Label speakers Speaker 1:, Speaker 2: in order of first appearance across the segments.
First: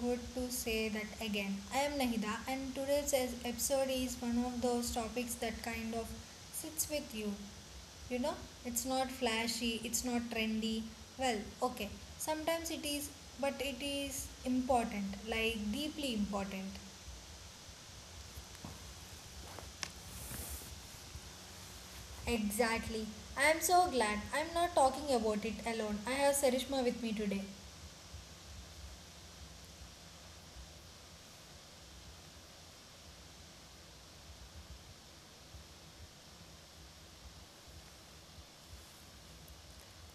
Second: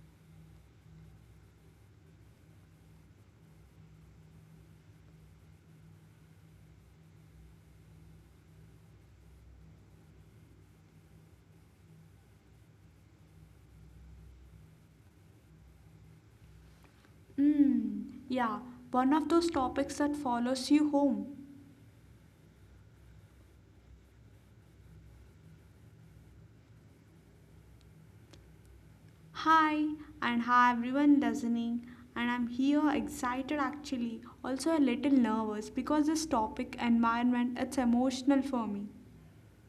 Speaker 1: good to say that again. I am Nahida, and today's episode is one of those topics that kind of sits with you. You know, it's not flashy, it's not trendy. Well, okay, sometimes it is, but it is important, like deeply important.
Speaker 2: Mm, yeah, one of those topics that follows you home.
Speaker 1: Exactly. I am so glad. I am not talking about it alone. I have Sarishma with me today.
Speaker 2: Hi, and hi everyone listening. And I'm here excited actually, also a little nervous because this topic, environment, it's emotional for me.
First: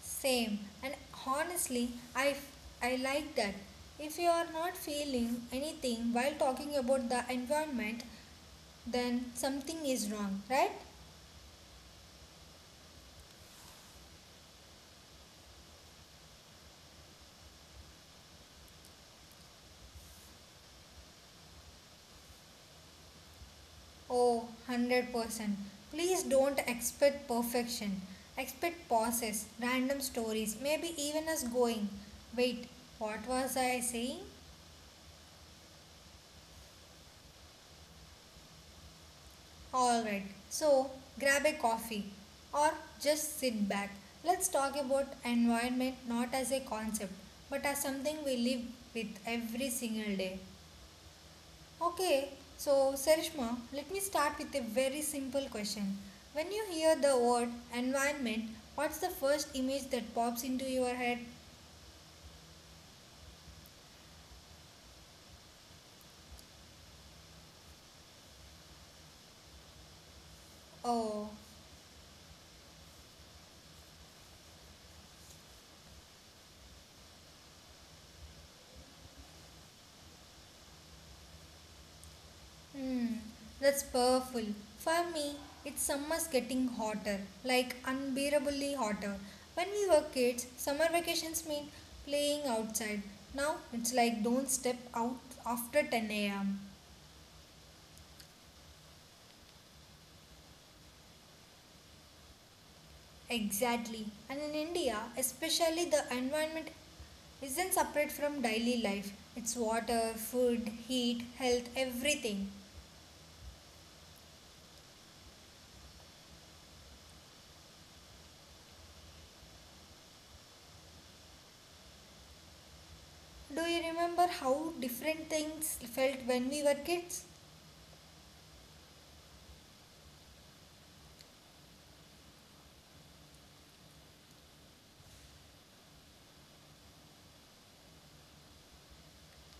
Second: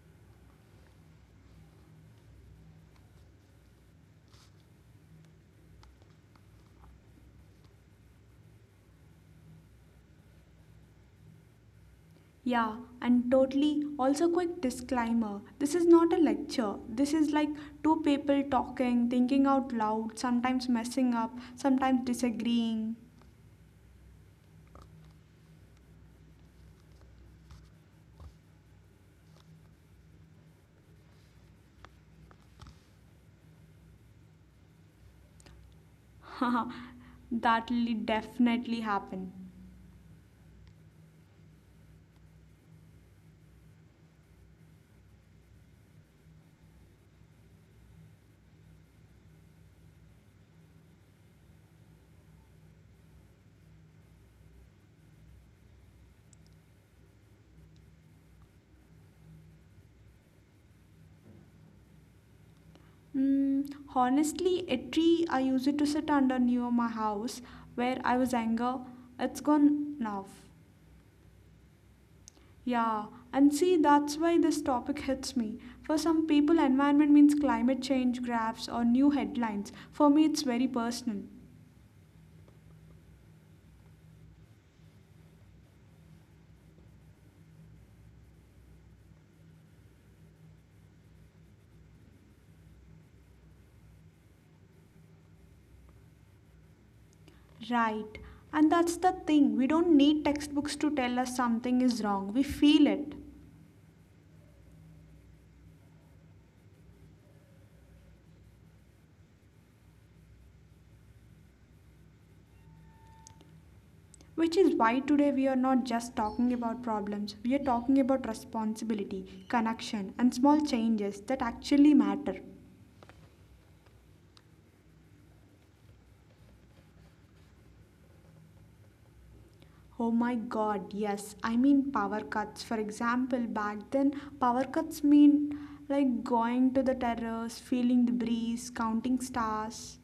Speaker 1: Same. And honestly, I like that. If you are not feeling anything while talking about the environment, then something is wrong, right?
Speaker 2: Yeah, and totally also quick disclaimer. This is not a lecture. This is like two people talking, thinking out loud, sometimes messing up, sometimes disagreeing.
Speaker 1: Oh, 100%. Please don't expect perfection. Expect pauses, random stories, maybe even us going. Wait, what was I saying?
Speaker 2: That'll definitely happen.
Speaker 1: Alright, so grab a coffee or just sit back. Let's talk about environment not as a concept but as something we live with every single day. Okay, so Sarishma, let me start with a very simple question. When you hear the word environment, what's the first image that pops into your head?
Speaker 2: Mm, honestly, a tree I used it to sit under near my house where I was anger. It's gone now.
Speaker 1: Oh.
Speaker 2: Yeah, and see, that's why this topic hits me. For some people, environment means climate change graphs or new headlines. For me, it's very personal.
Speaker 1: Hmm, that's powerful. For me, it's summer's getting hotter, like unbearably hotter. When we were kids, summer vacations meant playing outside. Now it's like don't step out after 10 am.
Speaker 2: Right. And that's the thing. We don't need textbooks to tell us something is wrong. We feel it.
Speaker 1: Exactly. And in India, especially, the environment isn't separate from daily life. It's water, food, heat, health, everything.
Speaker 2: Which is why today we are not just talking about problems, we are talking about responsibility, connection, and small changes that actually matter.
Speaker 1: Do you remember how different things felt when we were kids?
Speaker 2: Oh my god, yes, I mean power cuts. For example, back then, power cuts mean like going to the terrace, feeling the breeze, counting stars.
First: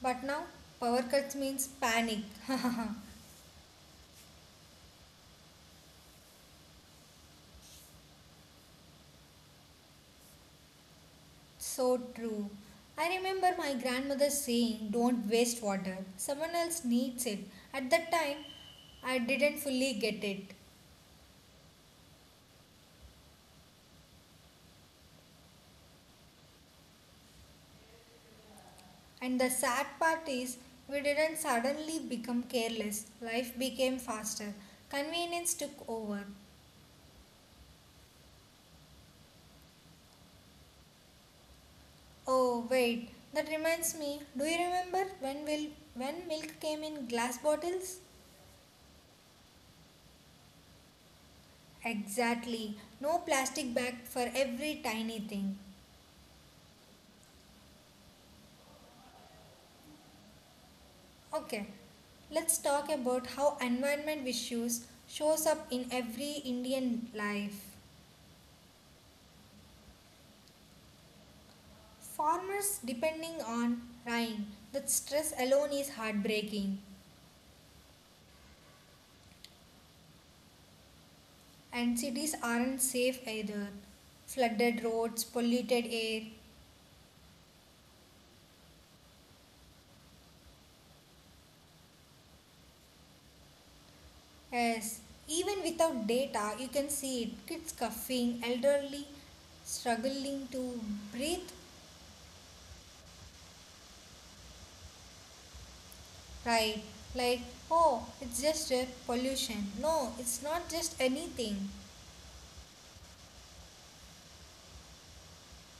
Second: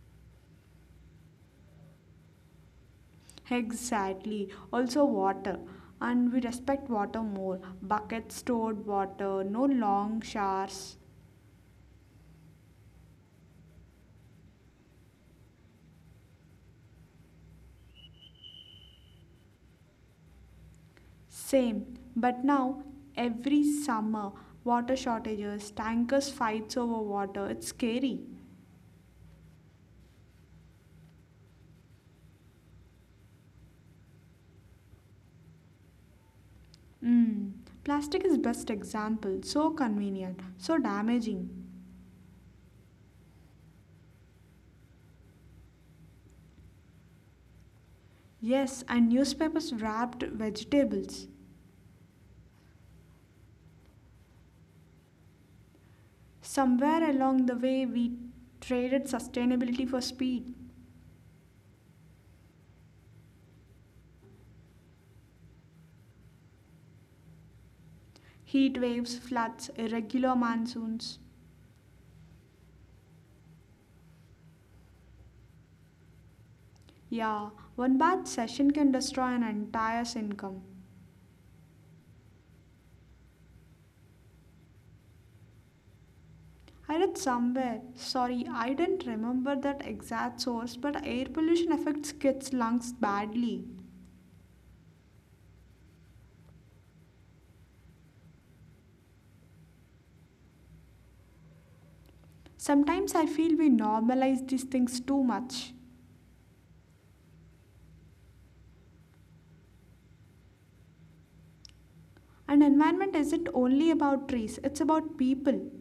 Speaker 1: But now power cuts means panic.
Speaker 2: Exactly, also water. And we respect water more. Buckets stored water, no long showers.
Speaker 1: So true. I remember my grandmother saying, "Don't waste water. Someone else needs it." At that time, I didn't fully get it.
Speaker 2: Same, but now every summer, water shortages, tankers fights over water, it's scary.
Speaker 1: And the sad part is, we didn't suddenly become careless. Life became faster. Convenience took over.
Speaker 2: Mm. Plastic is best example, so convenient, so damaging.
Speaker 1: Oh, wait. That reminds me. Do you remember when milk came in glass bottles?
Speaker 2: Yes, and newspapers wrapped vegetables.
Speaker 1: Exactly. No plastic bag for every tiny thing.
Speaker 2: Somewhere along the way we traded sustainability for speed.
Speaker 1: Okay. Let's talk about how environment issues shows up in every Indian life.
Speaker 2: Heat waves, floods, irregular monsoons.
Speaker 1: Farmers depending on rain. That stress alone is heartbreaking.
Speaker 2: Yeah, one bad session can destroy an entire income.
Speaker 1: And cities aren't safe either. Flooded roads, polluted air.
Speaker 2: I read somewhere. Sorry, I didn't remember that exact source, but air pollution affects kids' lungs badly.
Speaker 1: Yes, even without data, you can see it. Kids coughing, elderly struggling to breathe.
Speaker 2: Sometimes I feel we normalize these things too much.
Speaker 1: Right, like, oh, it's just a pollution. No, it's not just anything.
Speaker 2: And environment isn't only about trees, it's about people.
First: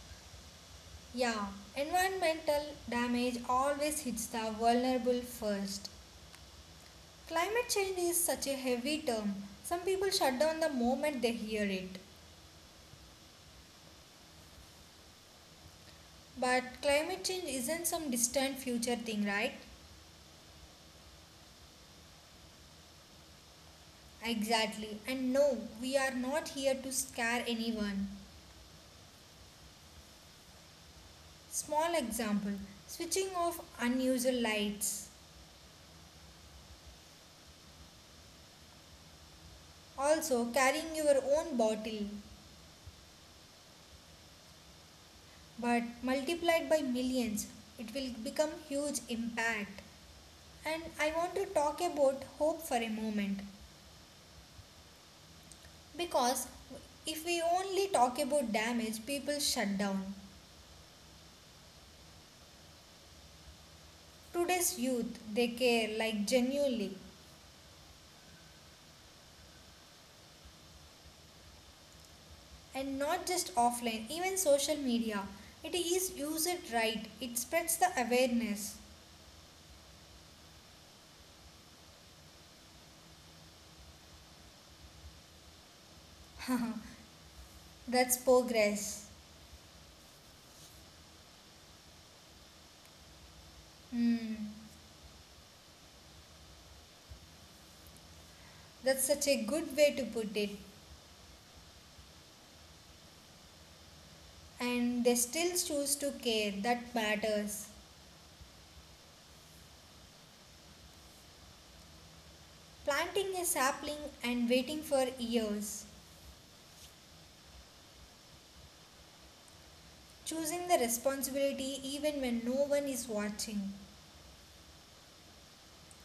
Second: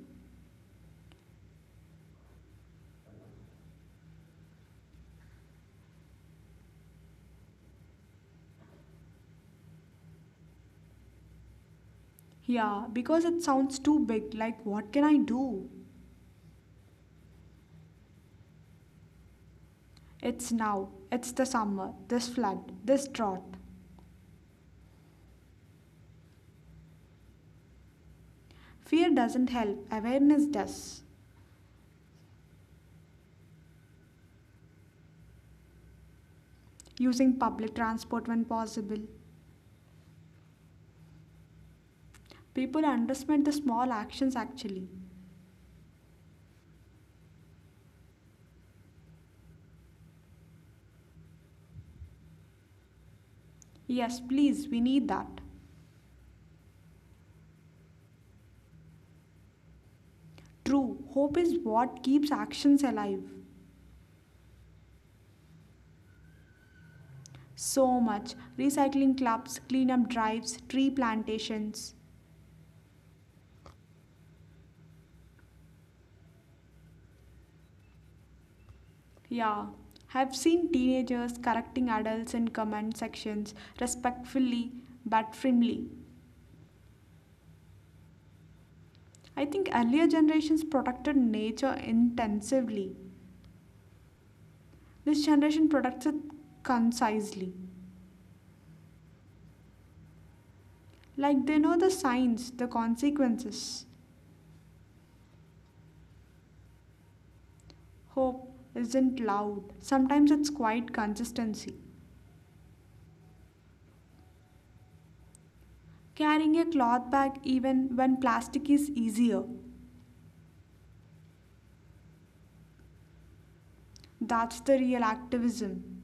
Speaker 1: Yeah, environmental damage always hits the vulnerable first. Climate change is such a heavy term. Some people shut down the moment they hear it.
Speaker 2: Yeah, because it sounds too big, like what can I do?
Speaker 1: But climate change isn't some distant future thing, right?
Speaker 2: It's now, it's the summer, this flood, this drought.
Speaker 1: Exactly. And no, we are not here to scare anyone.
Speaker 2: Fear doesn't help, awareness does.
Speaker 1: Small example, switching off unusual lights.
Speaker 2: Using public transport when possible,
Speaker 1: Also, carrying your own bottle,
Speaker 2: people underestimate the small actions actually.
Speaker 1: but multiplied by millions, it will become huge impact. And I want to talk about hope for a moment
Speaker 2: Yes, please, we need that.
Speaker 1: because if we only talk about damage, people shut down.
Speaker 2: True, hope is what keeps actions alive.
Speaker 1: Today's youth, they care, like genuinely,
Speaker 2: So much recycling clubs, cleanup drives, tree plantations.
Speaker 1: and not just offline, even social media. It is used right, it spreads the awareness.
Speaker 2: Yeah, I've seen teenagers correcting adults in comment sections respectfully but firmly.
Speaker 1: That's progress.
Speaker 2: I think earlier generations protected nature intensively.
Speaker 1: Hmm.
Speaker 2: This generation protects it concisely.
Speaker 1: That's such a good way to put it.
Speaker 2: Like they know the signs, the consequences.
Speaker 1: And they still choose to care that matters.
Speaker 2: Hope isn't loud, sometimes it's quiet consistency.
Speaker 1: Planting a sapling and waiting for years,
Speaker 2: Carrying a cloth bag even when plastic is easier.
Speaker 1: choosing the responsibility even when no one is watching.
Speaker 2: That's the real activism.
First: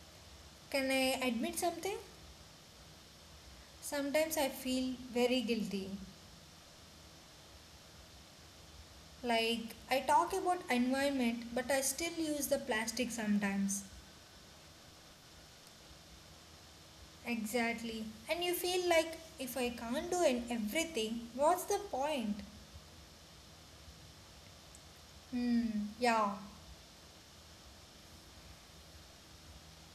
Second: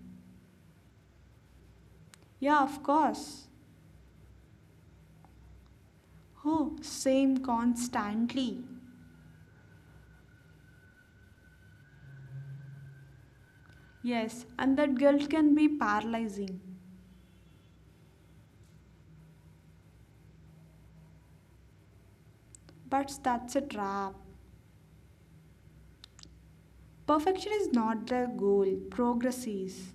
Speaker 1: Can I admit something?
Speaker 2: Yeah, of course.
Speaker 1: Sometimes I feel very guilty.
Speaker 2: Oh, same constantly.
Speaker 1: Like I talk about environment but I still use the plastic sometimes.
Speaker 2: Yes, and that guilt can be paralyzing.
Speaker 1: Exactly. And you feel like if I can't do an everything, what's the point?
Speaker 2: But that's a trap.
Speaker 1: Hmm, yeah.
Speaker 2: Perfection is not the goal, progress is.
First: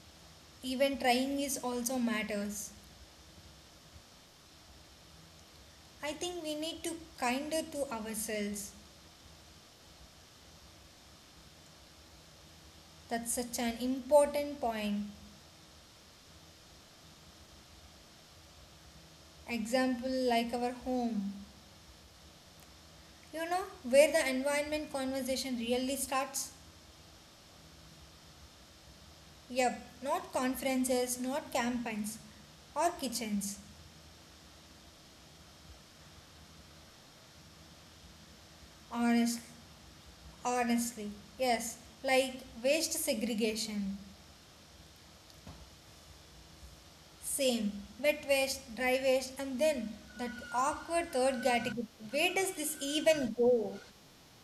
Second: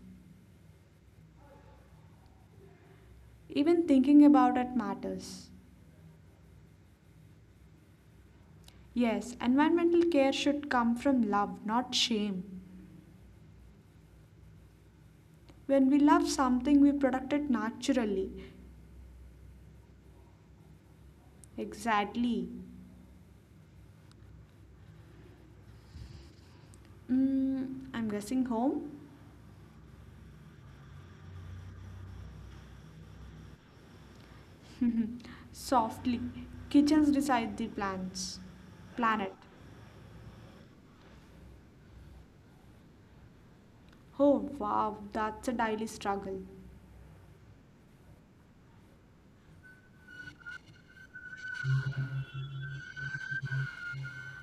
Speaker 1: Even trying is also matters.
Speaker 2: Even thinking about it matters.
Speaker 1: I think we need to be kinder to ourselves.
Speaker 2: Yes, environmental care should come from love, not shame.
Speaker 1: That's such an important point.
Speaker 2: When we love something, we protect it naturally.
Speaker 1: Example like our home.
Speaker 2: Exactly.
Speaker 1: You know where the environment conversation really starts?
Speaker 2: Mm, I'm guessing home?
Speaker 1: Yep, not conferences, not campaigns, or kitchens.
Speaker 2: Softly. Kitchens decide the plans. Planet.
Speaker 1: Honest, honestly, yes, like waste segregation.
Speaker 2: Oh wow, that's a daily struggle.
Speaker 1: Same, wet waste, dry waste, and then that awkward third category. Where does this even go?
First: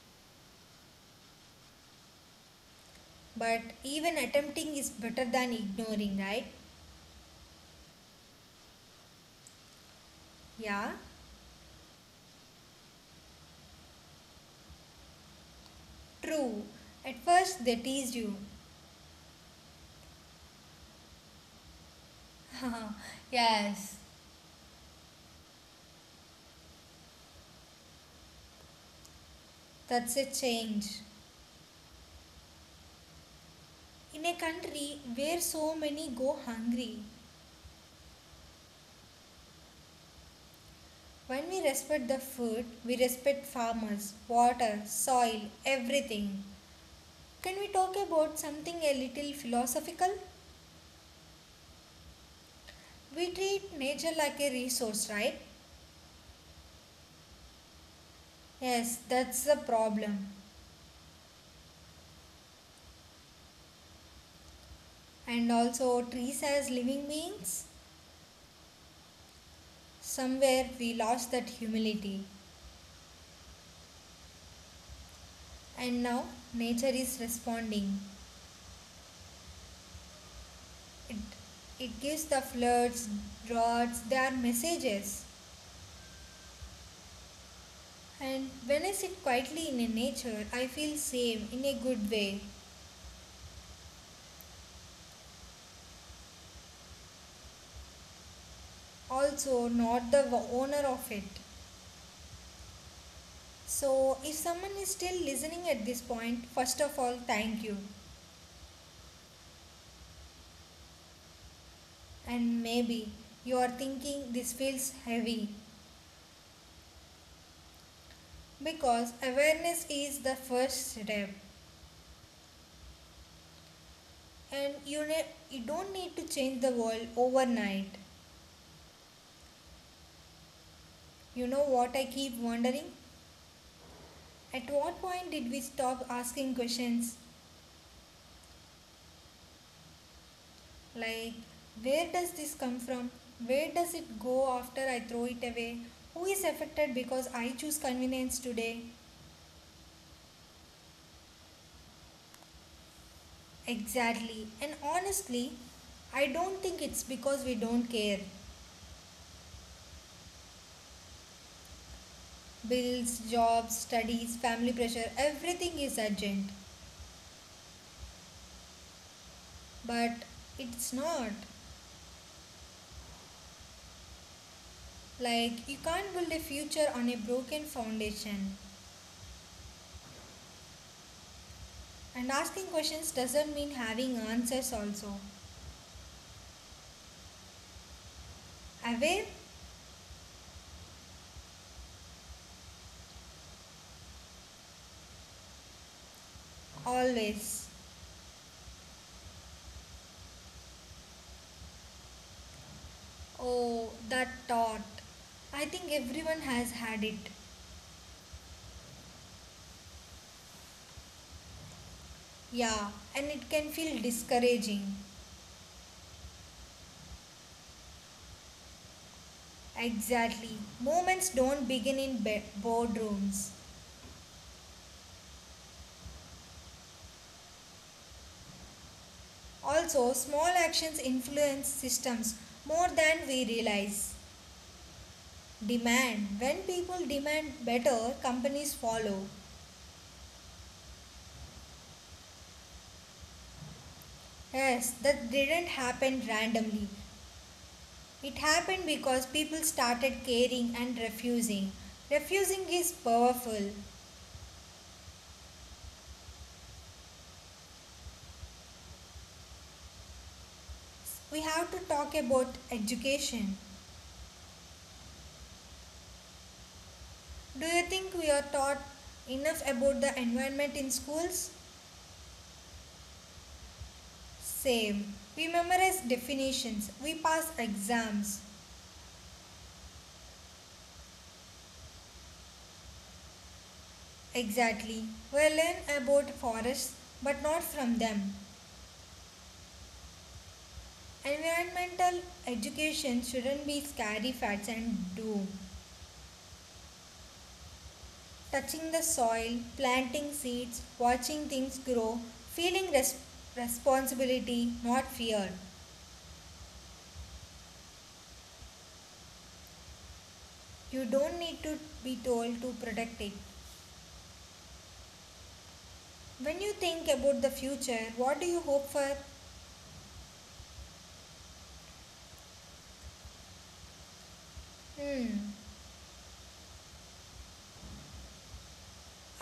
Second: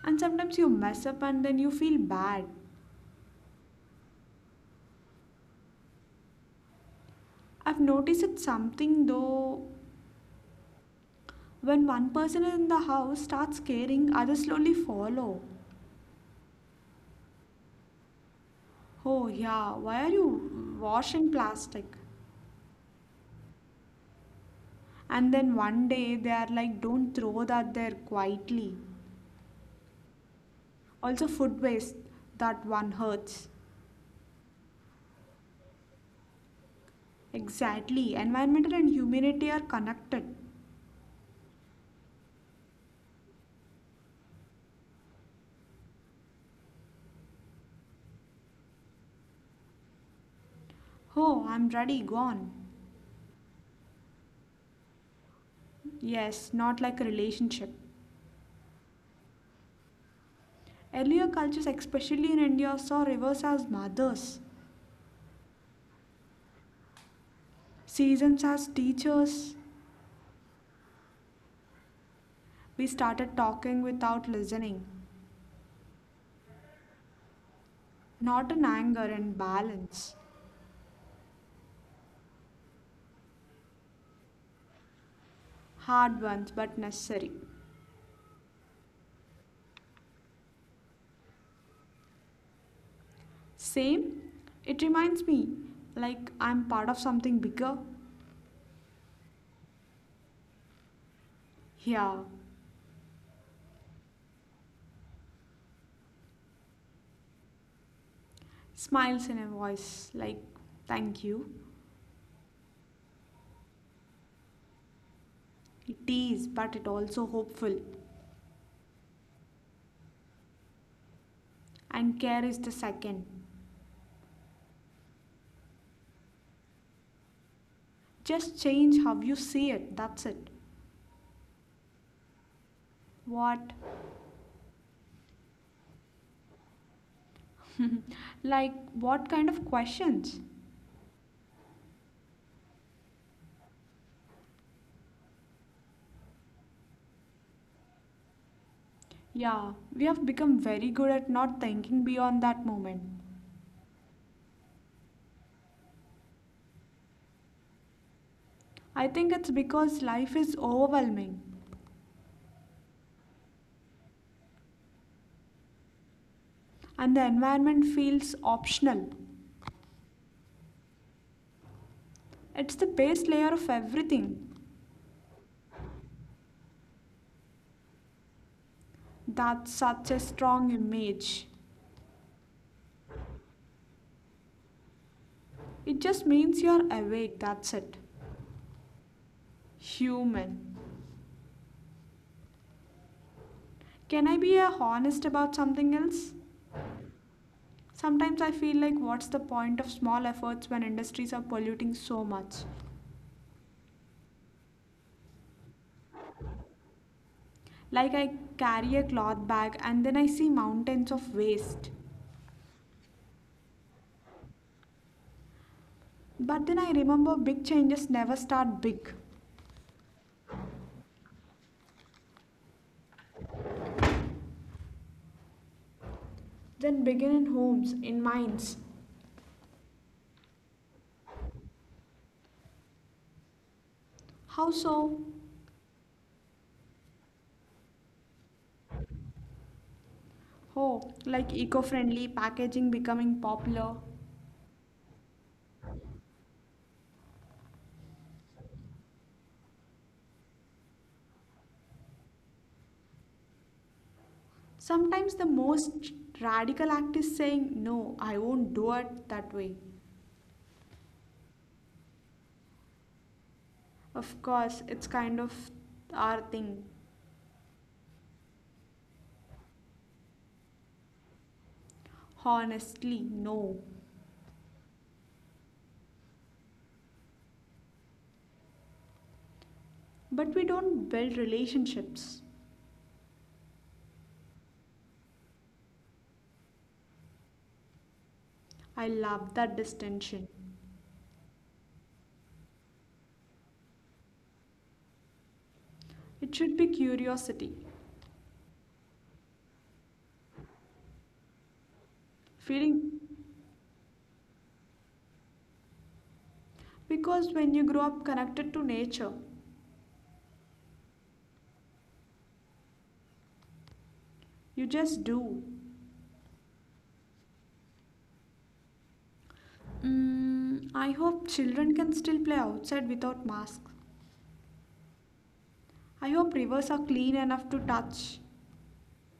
Speaker 2: And sometimes you mess up and then you feel bad.
Speaker 1: But even attempting is better than ignoring, right?
Speaker 2: I've noticed it's something though.
Speaker 1: Yeah,
Speaker 2: When one person in the house starts caring, others slowly follow.
Speaker 1: true. At first they teased you.
Speaker 2: Oh yeah, why are you washing plastic?
Speaker 1: Yes.
Speaker 2: And then one day they are like, don't throw that there quietly.
Speaker 1: That's a change.
Speaker 2: Also, food waste, that one hurts.
Speaker 1: In a country where so many go hungry,
Speaker 2: Exactly, environmental and humanity are connected.
Speaker 1: when we respect the food, we respect farmers, water, soil, everything. Can we talk about something a little philosophical?
Speaker 2: Oh, I'm ready, gone.
Speaker 1: We treat nature like a resource, right?
Speaker 2: Yes, not like a relationship.
Speaker 1: Yes, that's the problem.
Speaker 2: Earlier cultures, especially in India, saw rivers as mothers,
Speaker 1: And also trees as living beings?
Speaker 2: seasons as teachers.
Speaker 1: Somewhere we lost that humility,
Speaker 2: We started talking without listening,
Speaker 1: and now nature is responding.
Speaker 2: not in anger and balance.
Speaker 1: It, it gives the floods, droughts, their messages.
Speaker 2: Hard ones, but necessary.
Speaker 1: And when I sit quietly in a nature, I feel safe in a good way.
Speaker 2: Same, it reminds me like I'm part of something bigger.
Speaker 1: Also, not the owner of it.
Speaker 2: Yeah,
Speaker 1: So, if someone is still listening at this point, first of all, thank you.
Speaker 2: smiles in her voice like thank you.
Speaker 1: And maybe you are thinking this feels heavy
Speaker 2: It is, but it also hopeful.
Speaker 1: because awareness is the first step.
Speaker 2: And care is the second.
Speaker 1: And you don't need to change the world overnight.
Speaker 2: Just change how you see it, that's it.
Speaker 1: You know what I keep wondering?
Speaker 2: What?
Speaker 1: At what point did we stop asking questions
Speaker 2: like, what kind of questions?
Speaker 1: like where does this come from? Where does it go after I throw it away? Who is affected because I choose convenience today?
Speaker 2: Yeah, we have become very good at not thinking beyond that moment.
Speaker 1: Exactly. And honestly, I don't think it's because we don't care.
Speaker 2: I think it's because life is overwhelming
Speaker 1: Bills, jobs, studies, family pressure, everything is urgent.
Speaker 2: and the environment feels optional.
Speaker 1: But it's not.
Speaker 2: It's the base layer of everything.
Speaker 1: Like, you can't build a future on a broken foundation.
Speaker 2: That's such a strong image.
Speaker 1: And asking questions doesn't mean having answers, also.
Speaker 2: It just means you're awake, that's it.
Speaker 1: Aware?
Speaker 2: Human. Can I be honest about something else?
Speaker 1: Always.
Speaker 2: Sometimes I feel like what's the point of small efforts when industries are polluting so much?
Speaker 1: Oh, that thought. I think everyone has had it.
Speaker 2: Like I carry a cloth bag and then I see mountains of waste.
Speaker 1: Yeah, and it can feel discouraging.
Speaker 2: But then I remember big changes never start big.
Speaker 1: Exactly. Moments don't begin in boardrooms.
Speaker 2: Then begin in homes, in minds.
Speaker 1: Also, small actions influence systems more than we realize.
Speaker 2: How so?
Speaker 1: Demand. When people demand better, companies follow.
Speaker 2: Oh, like eco friendly packaging becoming popular.
Speaker 1: Yes, that didn't happen randomly. It happened because people started caring and refusing. Refusing is powerful.
Speaker 2: Sometimes the most radical act is saying, no, I won't do it that way.
Speaker 1: We have to talk about education.
Speaker 2: Of course, it's kind of our thing.
Speaker 1: Do you think we are taught enough about the environment in schools?
Speaker 2: Honestly, no.
Speaker 1: Same. We memorize definitions, we pass exams.
Speaker 2: But we don't build relationships.
Speaker 1: Exactly. We learn about forests but not from them.
Speaker 2: I love that distinction.
Speaker 1: Environmental education shouldn't be scary facts and doom.
Speaker 2: It should be curiosity,
Speaker 1: Touching the soil, planting seeds, watching things grow, feeling
Speaker 2: feeling.
Speaker 1: responsibility, not fear.
Speaker 2: Because when you grow up connected to nature,
Speaker 1: You don't need to be told to protect it.
Speaker 2: you just do.
Speaker 1: When you think about the future, what do you hope for?
Speaker 2: Mm, I hope children can still play outside without masks.
Speaker 1: Hmm,
Speaker 2: I hope rivers are clean enough to touch.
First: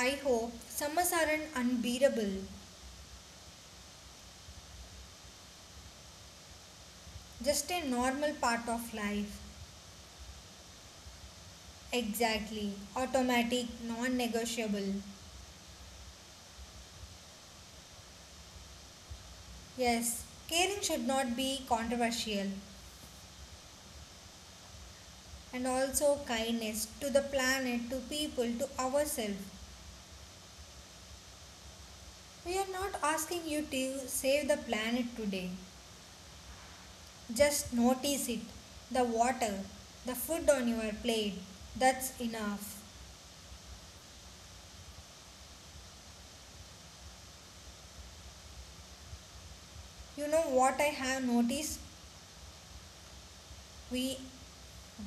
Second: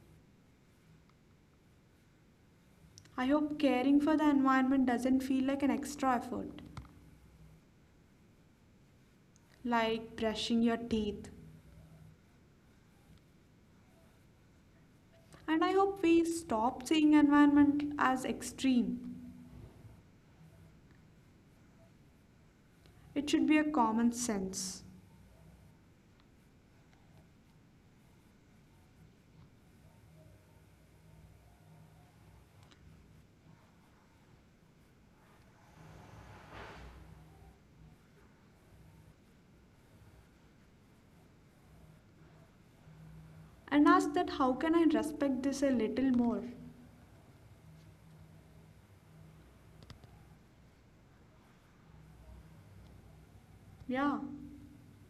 Speaker 1: I hope summers aren't unbearable,
Speaker 2: I hope caring for the environment doesn't feel like an extra effort,
Speaker 1: just a normal part of life.
Speaker 2: like brushing your teeth.
Speaker 1: Exactly, automatic, non negotiable.
Speaker 2: And I hope we stop seeing environment as extreme.
Speaker 1: Yes, caring should not be controversial.
Speaker 2: It should be a common sense.
Speaker 1: And also kindness to the planet, to people, to ourselves. We are not asking you to save the planet today. Just notice it. The water, the food on your plate. That's enough.
Speaker 2: And ask that how can I respect this a little more?
Speaker 1: You know what I have noticed?
Speaker 2: Yeah.
Speaker 1: We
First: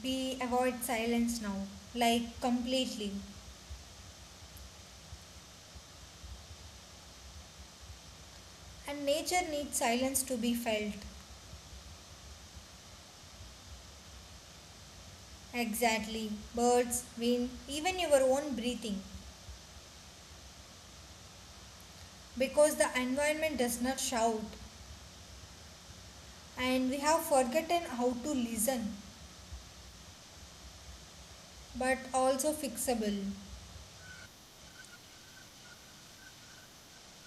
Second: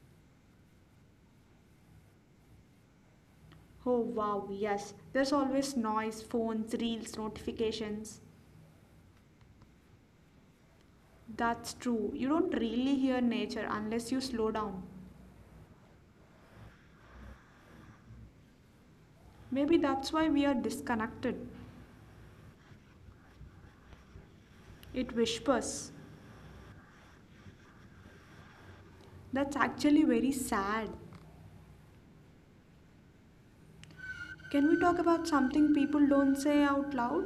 Speaker 1: we avoid silence now, like completely.
Speaker 2: Oh wow, yes. There's always noise, phones, reels, notifications.
Speaker 1: And nature needs silence to be felt.
Speaker 2: That's true. You don't really hear nature unless you slow down.
Speaker 1: Exactly. Birds, wind, even your own breathing.
Speaker 2: Maybe that's why we are disconnected.
Speaker 1: Because the environment does not shout
Speaker 2: It whispers.
Speaker 1: and we have forgotten how to listen
Speaker 2: That's actually very sad.
Speaker 1: but also fixable.
Speaker 2: Can we talk about something people don't say out loud?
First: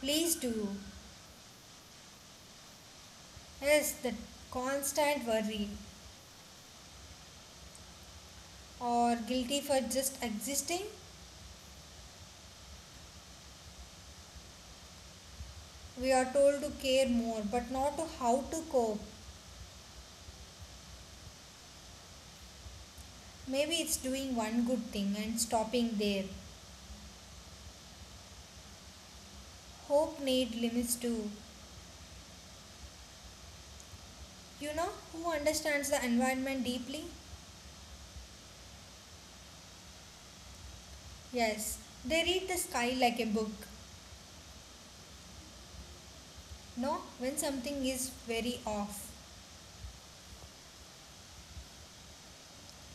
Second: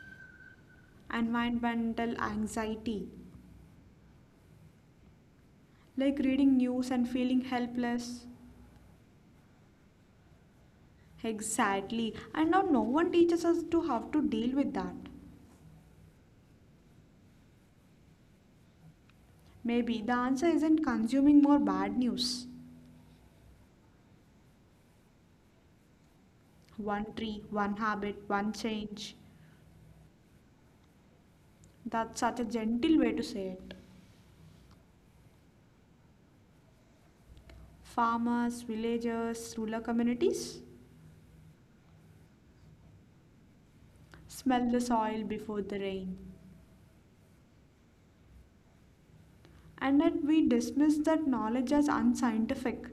Speaker 1: Please do.
Speaker 2: Environmental anxiety.
Speaker 1: Yes, the constant worry
Speaker 2: Like reading news and feeling helpless.
Speaker 1: or guilty for just existing.
Speaker 2: Exactly. And now no one teaches us to how to deal with that.
Speaker 1: We are told to care more but not to how to cope.
Speaker 2: Maybe the answer isn't consuming more bad news.
Speaker 1: Maybe it's doing one good thing and stopping there.
Speaker 2: One tree, one habit, one change.
Speaker 1: Hope need limits too.
Speaker 2: That's such a gentle way to say it.
Speaker 1: You know who understands the environment deeply?
Speaker 2: Farmers, villagers, rural communities
Speaker 1: Yes, they read the sky like a book.
Speaker 2: smell the soil before the rain.
Speaker 1: No, when something is very off.
Speaker 2: And that we dismiss that knowledge as unscientific,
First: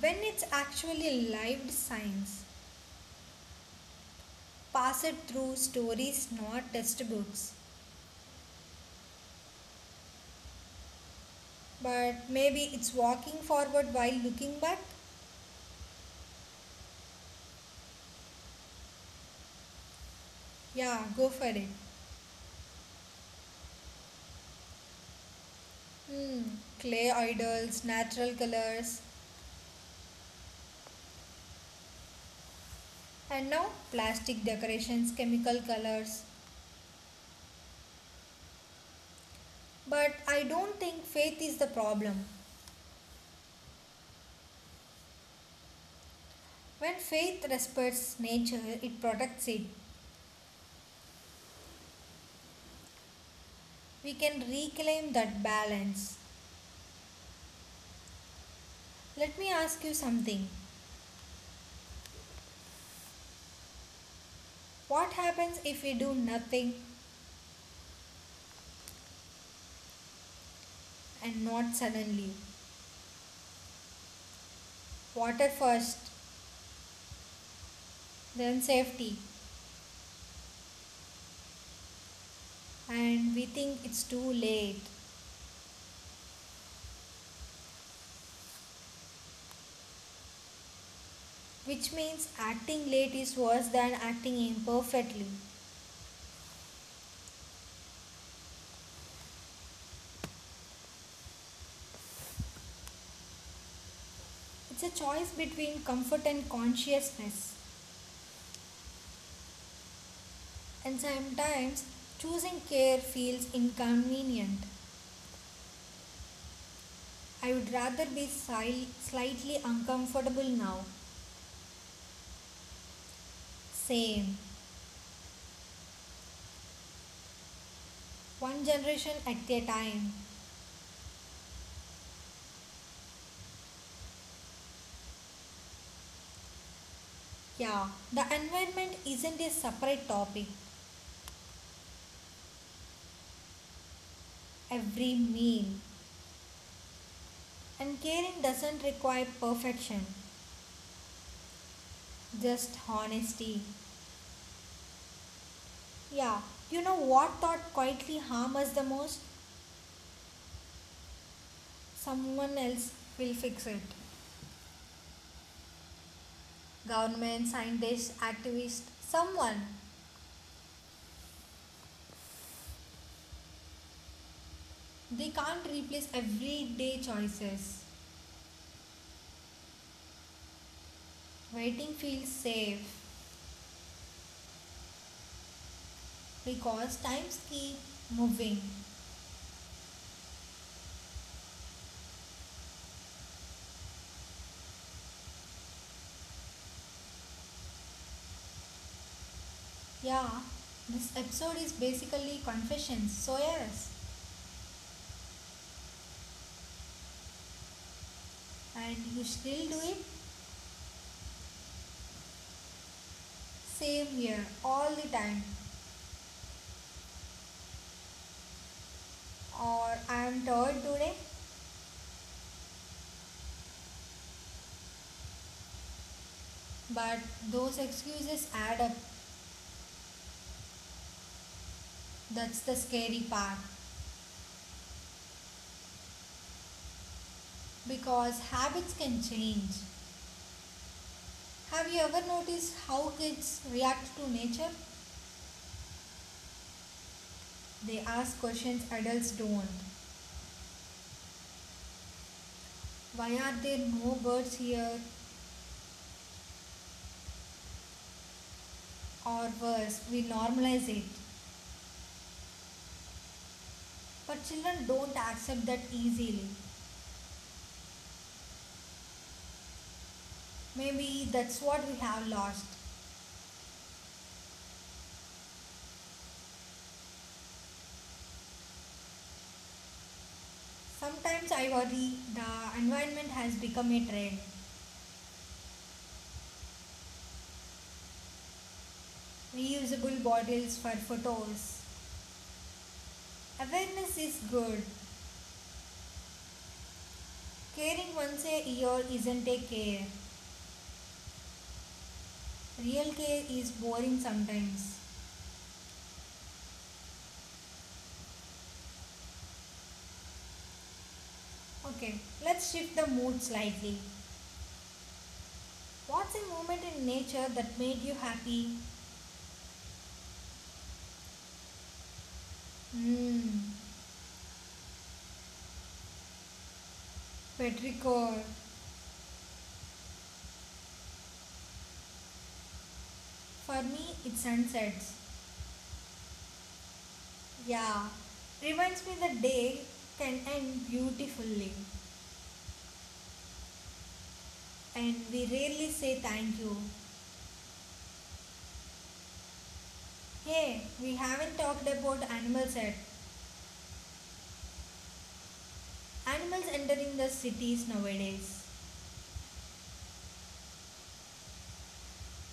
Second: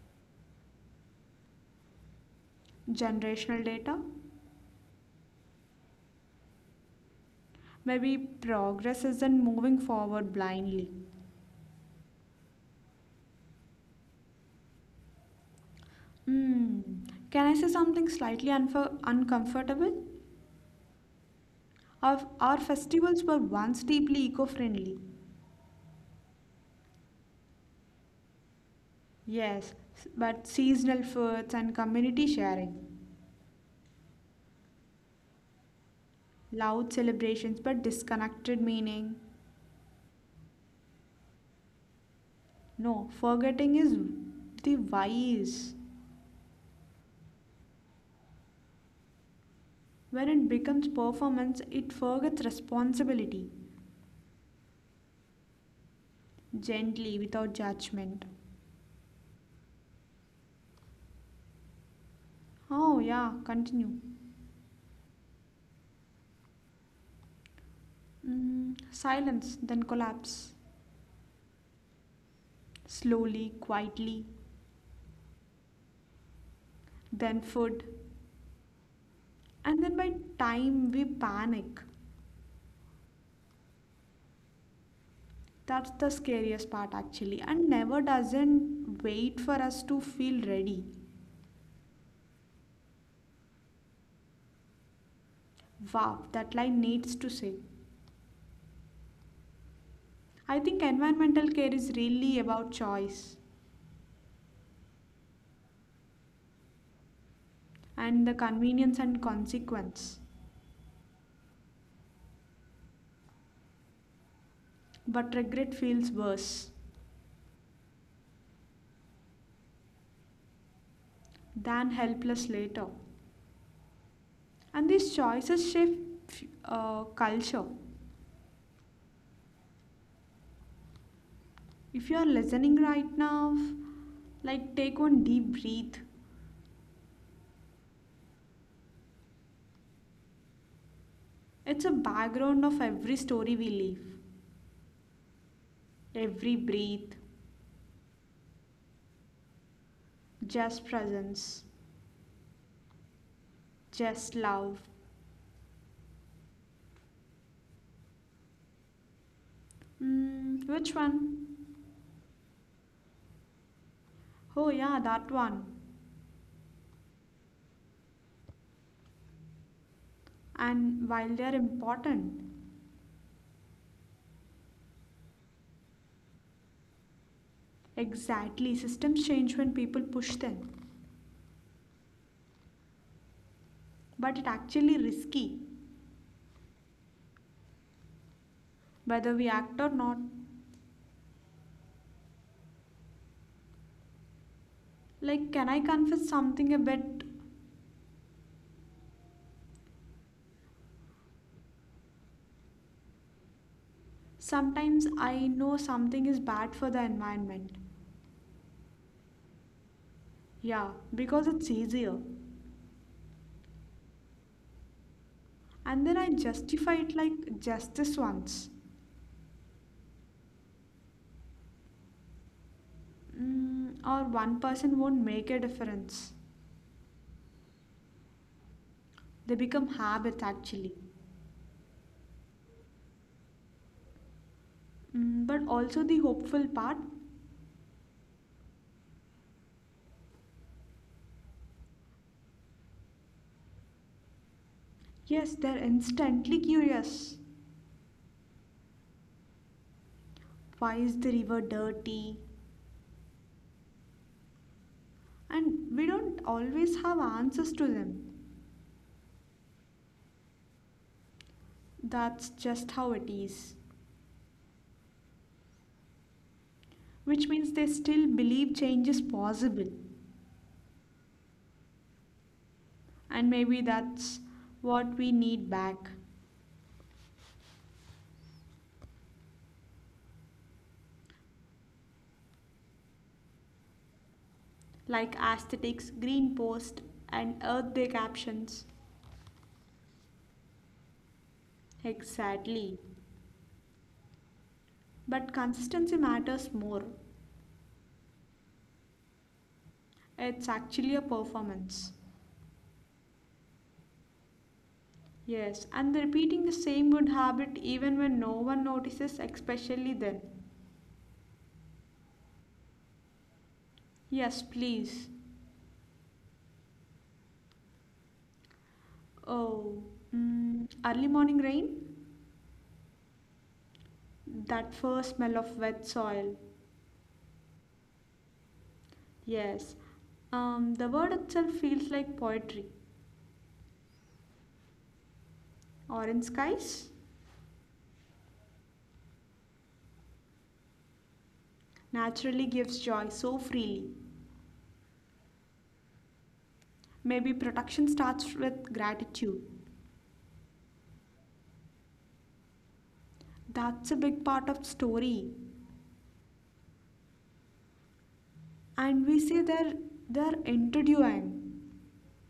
Speaker 1: When it's actually lived science,
Speaker 2: generational data.
Speaker 1: passed through stories, not textbooks.
Speaker 2: Maybe progress isn't moving forward blindly.
Speaker 1: But maybe it's walking forward while looking back?
Speaker 2: Hmm. Can I say something slightly uncomfortable?
Speaker 1: Yeah, go for it.
Speaker 2: Our festivals were once deeply eco friendly.
Speaker 1: Hmm, clay idols, natural colors,
Speaker 2: Yes, but seasonal foods and community sharing.
Speaker 1: and now plastic decorations, chemical colors.
Speaker 2: Loud celebrations but disconnected meaning.
Speaker 1: But I don't think faith is the problem.
Speaker 2: No, forgetting is the wise.
Speaker 1: When faith respects nature, it protects it.
Speaker 2: When it becomes performance, it forgets responsibility.
Speaker 1: We can reclaim that balance.
Speaker 2: Gently, without judgment.
Speaker 1: Let me ask you something.
Speaker 2: Oh, yeah, continue.
Speaker 1: What happens if we do nothing
Speaker 2: Mm, silence, then collapse.
Speaker 1: and not suddenly?
Speaker 2: Slowly, quietly,
Speaker 1: Water first,
Speaker 2: then food.
Speaker 1: then safety,
Speaker 2: And then by time we panic.
Speaker 1: and we think it's too late,
Speaker 2: That's the scariest part actually, and never doesn't wait for us to feel ready.
Speaker 1: which means acting late is worse than acting imperfectly.
Speaker 2: Wow, that line needs to say. I think environmental care is really about choice.
Speaker 1: It's a choice between comfort and consciousness,
Speaker 2: And the convenience and consequence.
Speaker 1: and sometimes choosing care feels inconvenient.
Speaker 2: But regret feels worse
Speaker 1: I would rather be slightly uncomfortable now.
Speaker 2: than helpless later.
Speaker 1: Same,
Speaker 2: And these choices shape culture.
Speaker 1: one generation at a time.
Speaker 2: If you are listening right now, like take one deep breath.
Speaker 1: Yeah, the environment isn't a separate topic.
Speaker 2: It's a background of every story we live,
Speaker 1: Every meal
Speaker 2: every breath,
Speaker 1: and caring doesn't require perfection,
Speaker 2: just presence,
Speaker 1: just honesty.
Speaker 2: just love.
Speaker 1: Yeah, you know what thought quietly harm us the most?
Speaker 2: Mm, which one?
Speaker 1: Someone else will fix it.
Speaker 2: Oh, yeah, that one.
Speaker 1: Government, scientists, activists, someone.
Speaker 2: And while they are important,
Speaker 1: They can't replace everyday choices.
Speaker 2: exactly, systems change when people push them,
Speaker 1: Waiting feels safe
Speaker 2: but it actually risky
Speaker 1: because times keep moving.
Speaker 2: whether we act or not. Like, can I confess something a bit?
Speaker 1: Yeah, this episode is basically confessions. So yes.
Speaker 2: Sometimes I know something is bad for the environment.
Speaker 1: And you still do it?
Speaker 2: Yeah, because it's easier.
Speaker 1: Same here, all the time.
Speaker 2: And then I justify it like justice once.
Speaker 1: Or I'm tired today.
Speaker 2: Mm, or one person won't make a difference.
Speaker 1: But those excuses add up.
Speaker 2: They become habits actually.
Speaker 1: That's the scary part.
Speaker 2: Mm, but also the hopeful part.
Speaker 1: Because habits can change. Have you ever noticed how kids react to nature?
Speaker 2: Yes, they're instantly curious.
Speaker 1: They ask questions adults don't.
Speaker 2: Why is the river dirty?
Speaker 1: Why are there no birds here?
Speaker 2: And we don't always have answers to them.
Speaker 1: Or worse, we normalize it.
Speaker 2: That's just how it is.
Speaker 1: But children don't accept that easily.
Speaker 2: Which means they still believe change is possible.
Speaker 1: Maybe that's what we have lost.
Speaker 2: And maybe that's what we need back.
Speaker 1: Sometimes I worry the environment has become a trend.
Speaker 2: Like aesthetics, green post, and earth day captions.
Speaker 1: Reusable bottles for photos.
Speaker 2: Exactly.
Speaker 1: Awareness is good.
Speaker 2: But consistency matters more.
Speaker 1: Caring once a year isn't a care.
Speaker 2: It's actually a performance.
Speaker 1: Real care is boring sometimes.
Speaker 2: Yes, and repeating the same good habit even when no one notices, especially then.
Speaker 1: Okay, let's shift the mood slightly.
Speaker 2: Yes, please.
Speaker 1: What's a moment in nature that made you happy?
Speaker 2: Oh, mm, early morning rain?
Speaker 1: Hmm,
Speaker 2: That first smell of wet soil.
Speaker 1: petrichor.
Speaker 2: Yes. The word itself feels like poetry.
Speaker 1: For me, it's sunsets.
Speaker 2: Orange skies
Speaker 1: Yeah, reminds me the day can end beautifully.
Speaker 2: naturally gives joy so freely.
Speaker 1: And we rarely say thank you.
Speaker 2: Maybe protection starts with gratitude.
Speaker 1: Hey, we haven't talked about animals yet.
Speaker 2: That's a big part of story.
Speaker 1: Animals entering the cities nowadays,
Speaker 2: And we see they're interviewing.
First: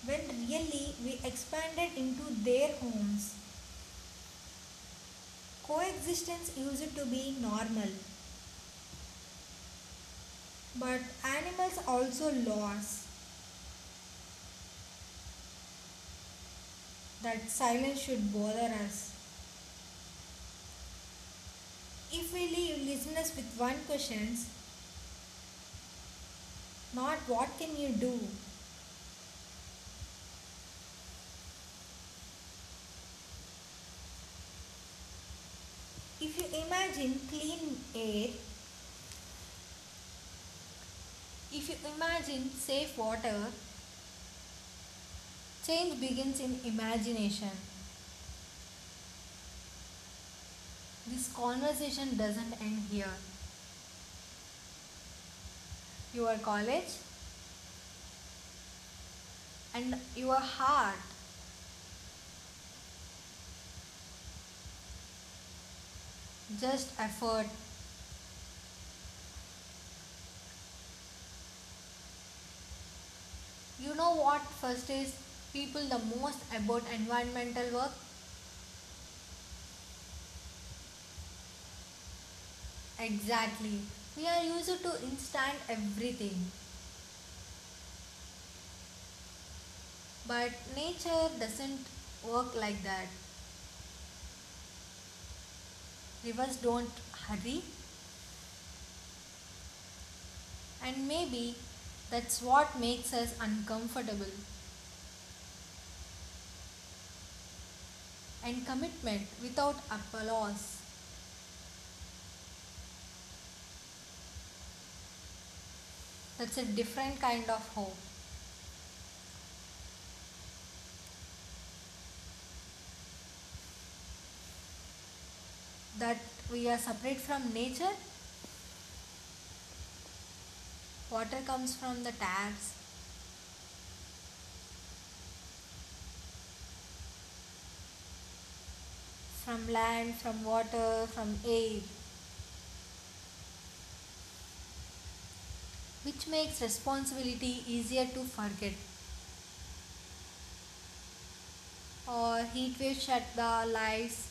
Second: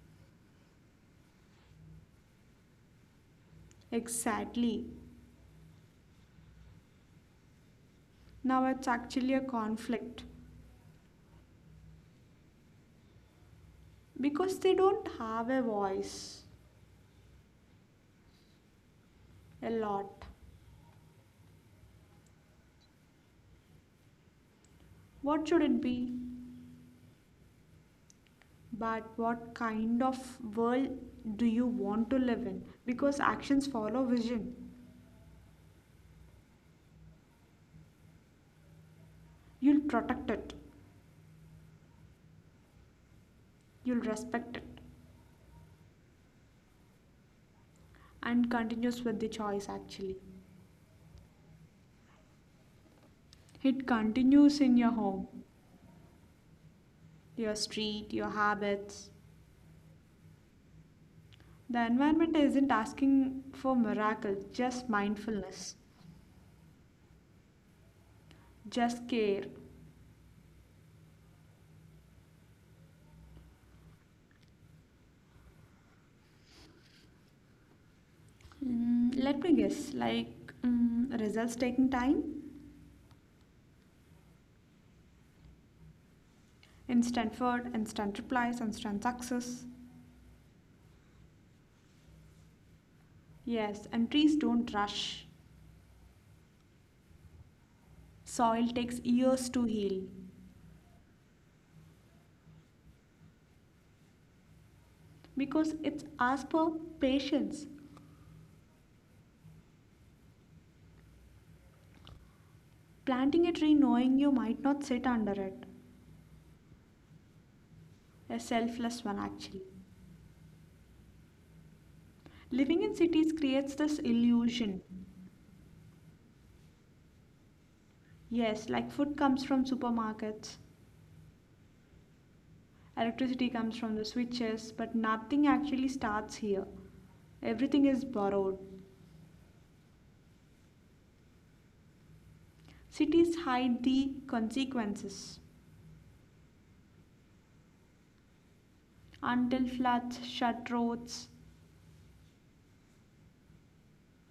Speaker 1: when really we expanded into their homes.
Speaker 2: Exactly.
Speaker 1: Coexistence used to be normal,
Speaker 2: Now it's actually a conflict
Speaker 1: but animals also lost.
Speaker 2: because they don't have a voice
Speaker 1: That silence should bother us.
Speaker 2: a lot.
Speaker 1: If we leave listeners with one question,
Speaker 2: What should it be?
Speaker 1: not what can you do?
Speaker 2: But what kind of world do you want to live in? Because actions follow vision.
Speaker 1: If you imagine clean air,
Speaker 2: You'll protect it,
Speaker 1: if you imagine safe water,
Speaker 2: you'll respect it,
Speaker 1: change begins in imagination.
Speaker 2: and continues with the choice actually.
Speaker 1: This conversation doesn't end here.
Speaker 2: It continues in your home,
Speaker 1: Your college
Speaker 2: your street, your habits.
Speaker 1: and your heart,
Speaker 2: The environment isn't asking for miracles, just mindfulness,
Speaker 1: just effort.
Speaker 2: just care.
Speaker 1: You know what frustrates people the most about environmental work?
Speaker 2: Mm, let me guess, like mm, results taking time?
Speaker 1: Exactly. We are used to instant everything,
Speaker 2: Instant word, instant replies, instant success.
Speaker 1: but nature doesn't work like that.
Speaker 2: Yes, and trees don't rush.
Speaker 1: Rivers don't hurry,
Speaker 2: Soil takes years to heal
Speaker 1: and maybe that's what makes us uncomfortable
Speaker 2: because it's asked for patience.
Speaker 1: and commitment without applause.
Speaker 2: Planting a tree knowing you might not sit under it.
Speaker 1: That's a different kind of hope
Speaker 2: A selfless one, actually. Living in cities creates this illusion.
Speaker 1: that we are separate from nature.
Speaker 2: Yes, like food comes from supermarkets,
Speaker 1: Water comes from the taps,
Speaker 2: electricity comes from the switches, but nothing actually starts here. Everything is borrowed.
Speaker 1: from land, from water, from air,
Speaker 2: Cities hide the consequences.
Speaker 1: which makes responsibility easier to forget.
Speaker 2: Until floods shut roads.
Speaker 1: Or heat waves shut the lives.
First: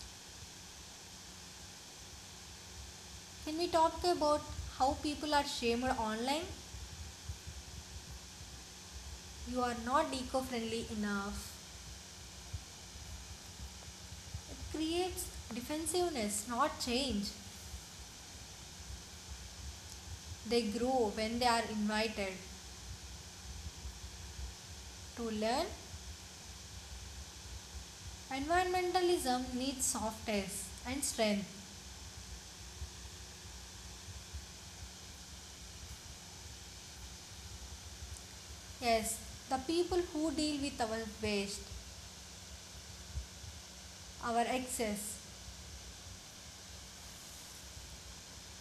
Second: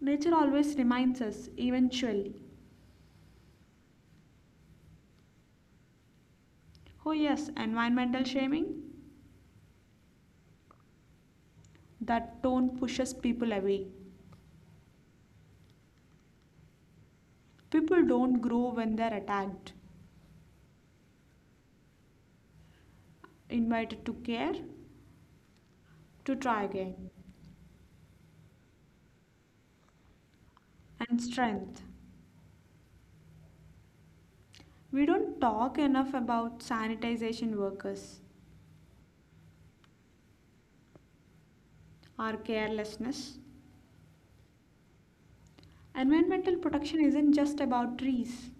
Speaker 2: Nature always reminds us, eventually.
Speaker 1: Can we talk about how people are shamed online?
Speaker 2: Oh, yes, environmental shaming?
Speaker 1: You are not eco friendly enough.
Speaker 2: That tone pushes people away.
Speaker 1: It creates defensiveness, not change.
Speaker 2: People don't grow when they're attacked,
Speaker 1: They grow when they are invited
Speaker 2: invited to care,
Speaker 1: to learn.
Speaker 2: to try again.
Speaker 1: Environmentalism needs softness and
Speaker 2: And
Speaker 1: strength.
Speaker 2: strength. We don't talk enough about sanitization workers,
Speaker 1: Yes, the people who deal with our waste,
Speaker 2: our carelessness.
Speaker 1: our excess,
Speaker 2: Environmental protection isn't just about trees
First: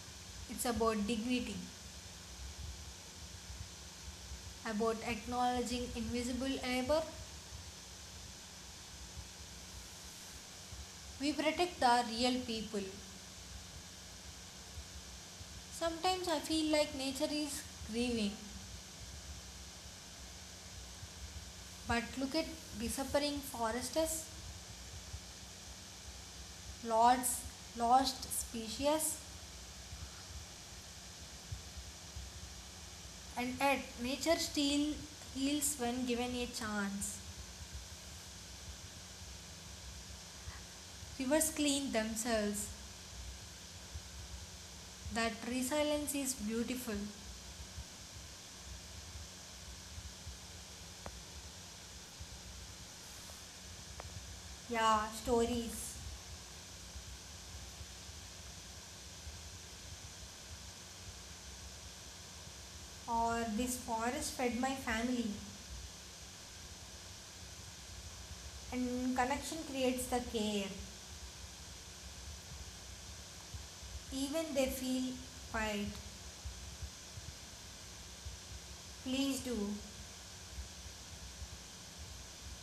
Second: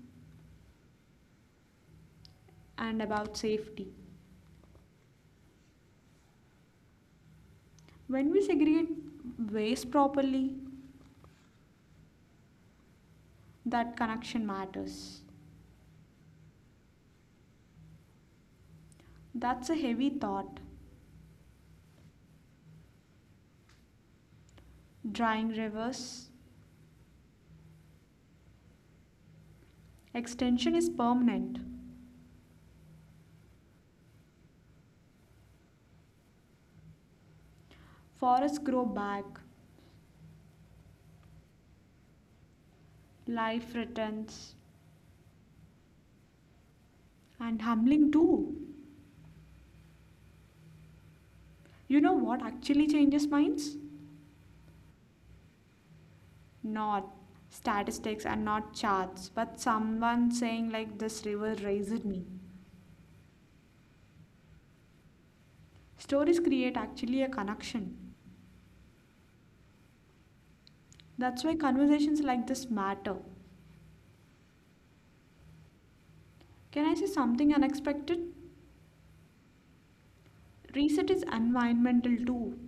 Speaker 1: it's about dignity,
Speaker 2: and about safety.
Speaker 1: about acknowledging invisible labor.
Speaker 2: When we segregate waste properly,
Speaker 1: We protect the real people.
Speaker 2: that connection matters.
Speaker 1: Sometimes I feel like nature is grieving,
Speaker 2: That's a heavy thought.
Speaker 1: but look at disappearing forests,
Speaker 2: Drying rivers,
Speaker 1: lots, lost species,
Speaker 2: extension is permanent.
Speaker 1: and yet nature still heals when given a chance.
Speaker 2: Forests grow back,
Speaker 1: Rivers clean themselves.
Speaker 2: life returns,
Speaker 1: That resilience is beautiful.
Speaker 2: and humbling too. You know what actually changes minds?
Speaker 1: Yeah, stories.
Speaker 2: Not statistics and not charts, but someone saying, like, this river raised me.
Speaker 1: Or this forest fed my family.
Speaker 2: Stories create actually a connection.
Speaker 1: And connection creates the care.
Speaker 2: That's why conversations like this matter.
Speaker 1: Even they feel quiet.
Speaker 2: Can I say something unexpected?
Speaker 1: Please do.
Speaker 2: Reset is environmental too.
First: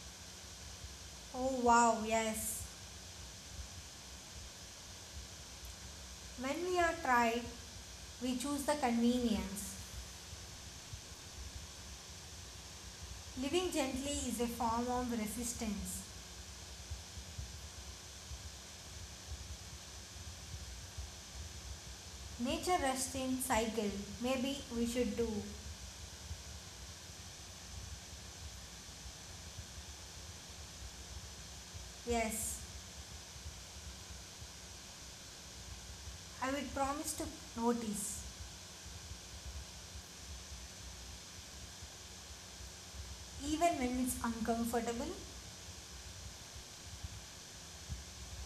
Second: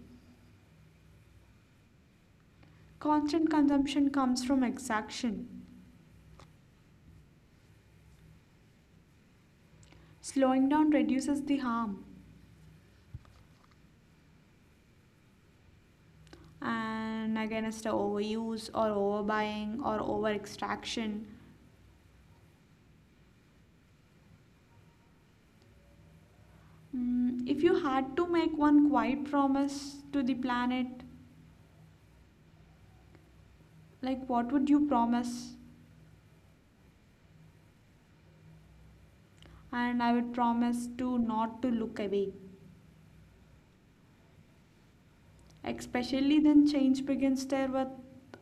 Speaker 1: Oh wow, yes.
Speaker 2: Constant consumption comes from extraction.
Speaker 1: When we are tried, we choose the convenience.
Speaker 2: Slowing down reduces the harm.
Speaker 1: Living gently is a form of resistance.
Speaker 2: And against the overuse or overbuying or overextraction.
Speaker 1: Nature rests in cycle. Maybe we should do.
Speaker 2: If you had to make one quiet promise to the planet,
Speaker 1: Yes,
Speaker 2: like what would you promise?
Speaker 1: I will promise to notice.
Speaker 2: And I would promise to not to look away.
Speaker 1: Even when it's uncomfortable,
Speaker 2: Especially then change begins there with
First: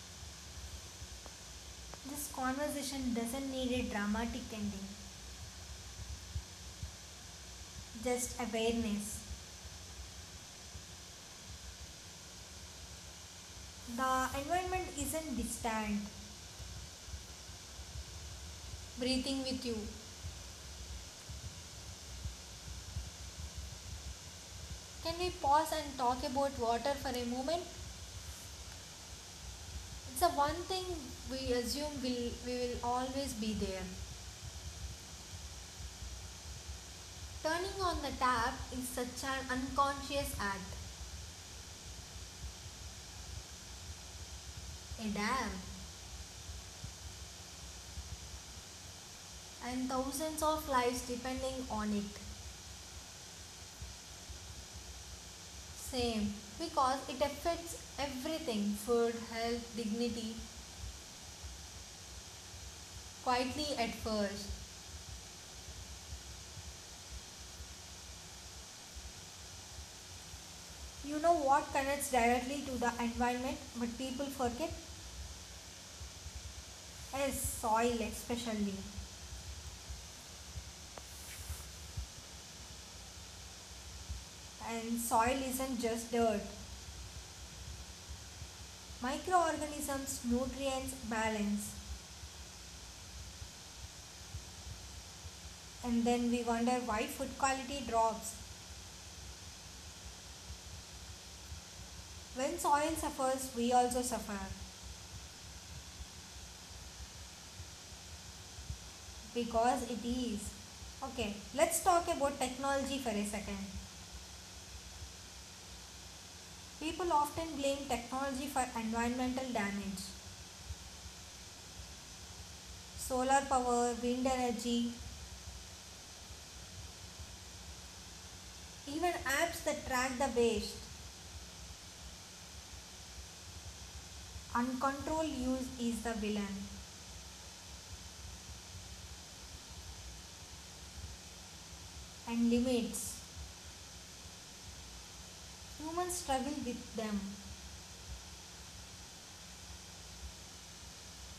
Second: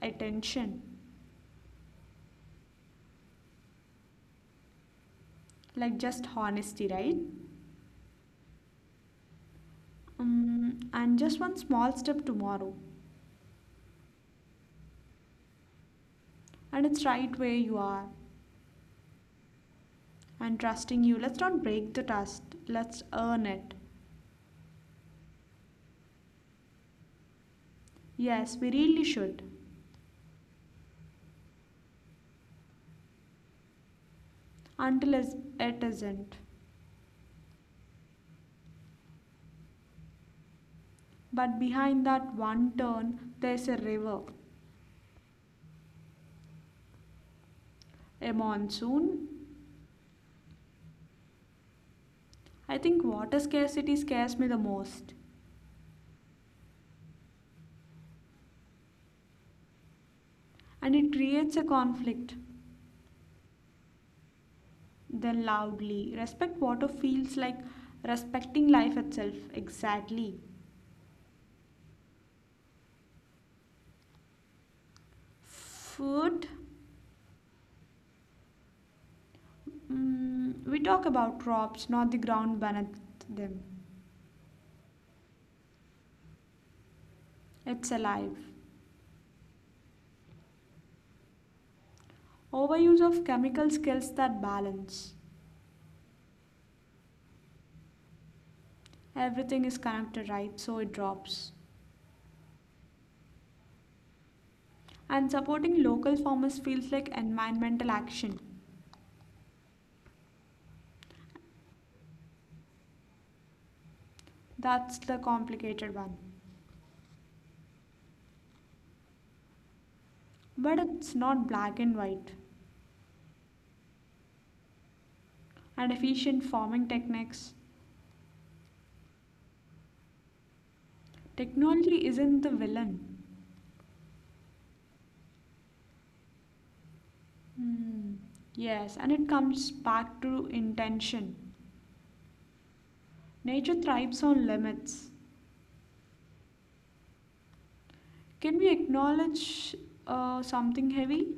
Speaker 2: attention.
Speaker 1: this conversation doesn't need a dramatic ending,
Speaker 2: Like just honesty, right?
Speaker 1: just awareness.
Speaker 2: And just one small step tomorrow.
Speaker 1: The environment isn't distant.
Speaker 2: And it's right where you are.
Speaker 1: Breathing with you.
Speaker 2: And trusting you. Let's not break the trust. Let's earn it.
Speaker 1: Can we pause and talk about water for a moment?
Speaker 2: Yes, we really should.
Speaker 1: It's the one thing we assume will we will always be there.
Speaker 2: It isn't.
Speaker 1: Turning on the tap is such an unconscious act,
Speaker 2: But behind that one turn, there's a river,
Speaker 1: a dam,
Speaker 2: a monsoon.
Speaker 1: and thousands of lives depending on it.
Speaker 2: I think water scarcity scares me the most.
Speaker 1: Same, because it affects everything food, health, dignity,
Speaker 2: And it creates a conflict.
Speaker 1: quietly at first.
Speaker 2: Then loudly, respect water feels like respecting life itself. Exactly.
Speaker 1: You know what connects directly to the environment, but people forget
Speaker 2: Food,
Speaker 1: is soil, especially.
Speaker 2: we talk about crops, not the ground beneath them.
Speaker 1: And soil isn't just dirt,
Speaker 2: It's alive.
Speaker 1: microorganisms, nutrients, balance.
Speaker 2: Overuse of chemicals kills that balance.
Speaker 1: And then we wonder why food quality drops.
Speaker 2: Everything is connected, right? So it drops.
Speaker 1: When soil suffers, we also suffer
Speaker 2: And supporting local farmers feels like environmental action.
Speaker 1: because it is. Okay, let's talk about technology for a second.
Speaker 2: That's the complicated one.
Speaker 1: People often blame technology for environmental damage.
Speaker 2: But it's not black and white.
Speaker 1: Solar power, wind energy,
Speaker 2: And efficient farming techniques.
Speaker 1: even apps that track the waste,
Speaker 2: Technology isn't the villain.
Speaker 1: uncontrolled use is the villain,
Speaker 2: Hmm. Yes, and it comes back to intention.
Speaker 1: and limits.
Speaker 2: Nature thrives on limits.
Speaker 1: Humans struggle with them.
Speaker 2: Can we acknowledge something heavy?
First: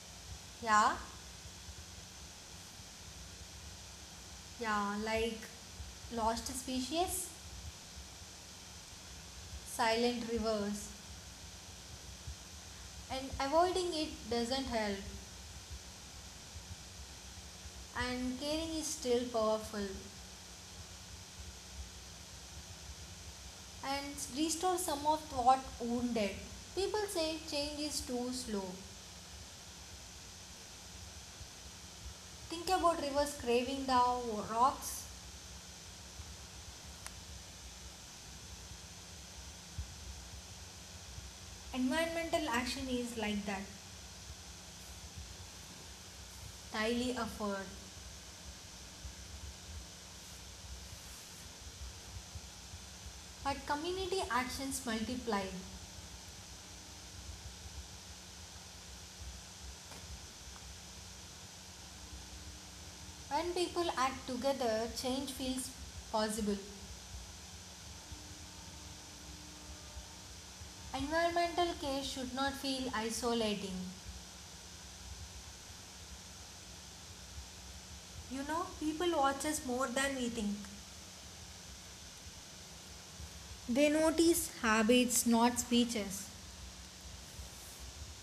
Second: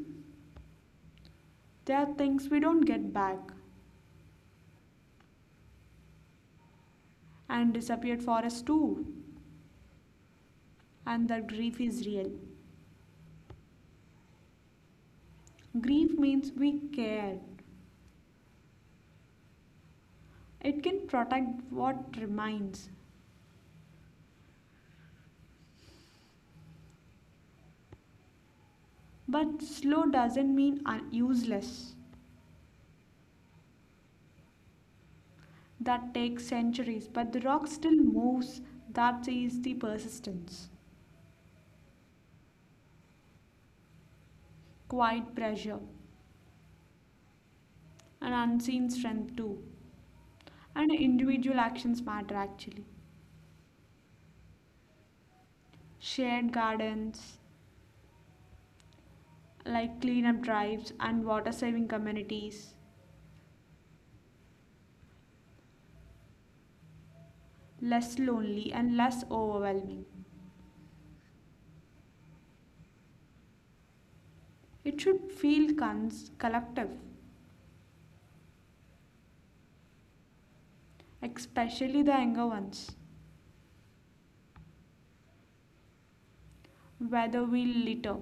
Speaker 1: Yeah,
Speaker 2: There are things we don't get back,
Speaker 1: yeah, like lost species,
Speaker 2: and disappeared for us too.
Speaker 1: silent rivers,
Speaker 2: And that grief is real.
Speaker 1: and avoiding it doesn't help.
Speaker 2: Grief means we care.
Speaker 1: And caring is still powerful,
Speaker 2: It can protect what remains.
Speaker 1: and restore some of what wounded. People say change is too slow.
Speaker 2: But slow doesn't mean useless.
Speaker 1: Think about rivers craving the rocks.
Speaker 2: That takes centuries, but the rock still moves. That is the persistence.
Speaker 1: Environmental action is like that,
Speaker 2: Quiet pressure,
Speaker 1: entirely effort,
Speaker 2: and unseen strength too. And individual actions matter actually.
Speaker 1: but community actions multiply.
Speaker 2: Shared gardens, like cleanup drives and water saving communities,
Speaker 1: When people act together, change feels possible.
Speaker 2: less lonely and less overwhelming.
Speaker 1: Environmental care should not feel isolating.
Speaker 2: It should feel collective,
Speaker 1: You know, people watch us more than we think.
Speaker 2: especially the younger ones.
Speaker 1: They notice habits, not speeches.
Speaker 2: Whether we litter,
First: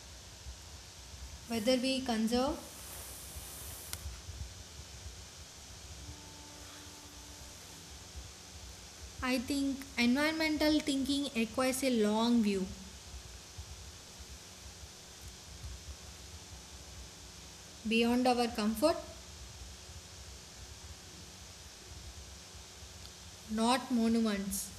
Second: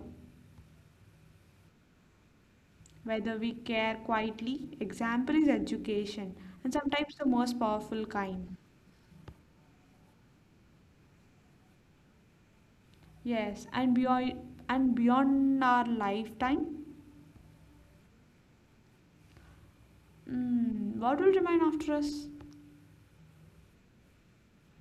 Speaker 1: Whether we conserve,
Speaker 2: whether we care quietly, example is education, and sometimes the most powerful kind.
Speaker 1: I think environmental thinking requires a long view,
Speaker 2: Yes, and beyond our lifetime,
Speaker 1: beyond our comfort,
Speaker 2: what will remain after us?
Speaker 1: not monuments.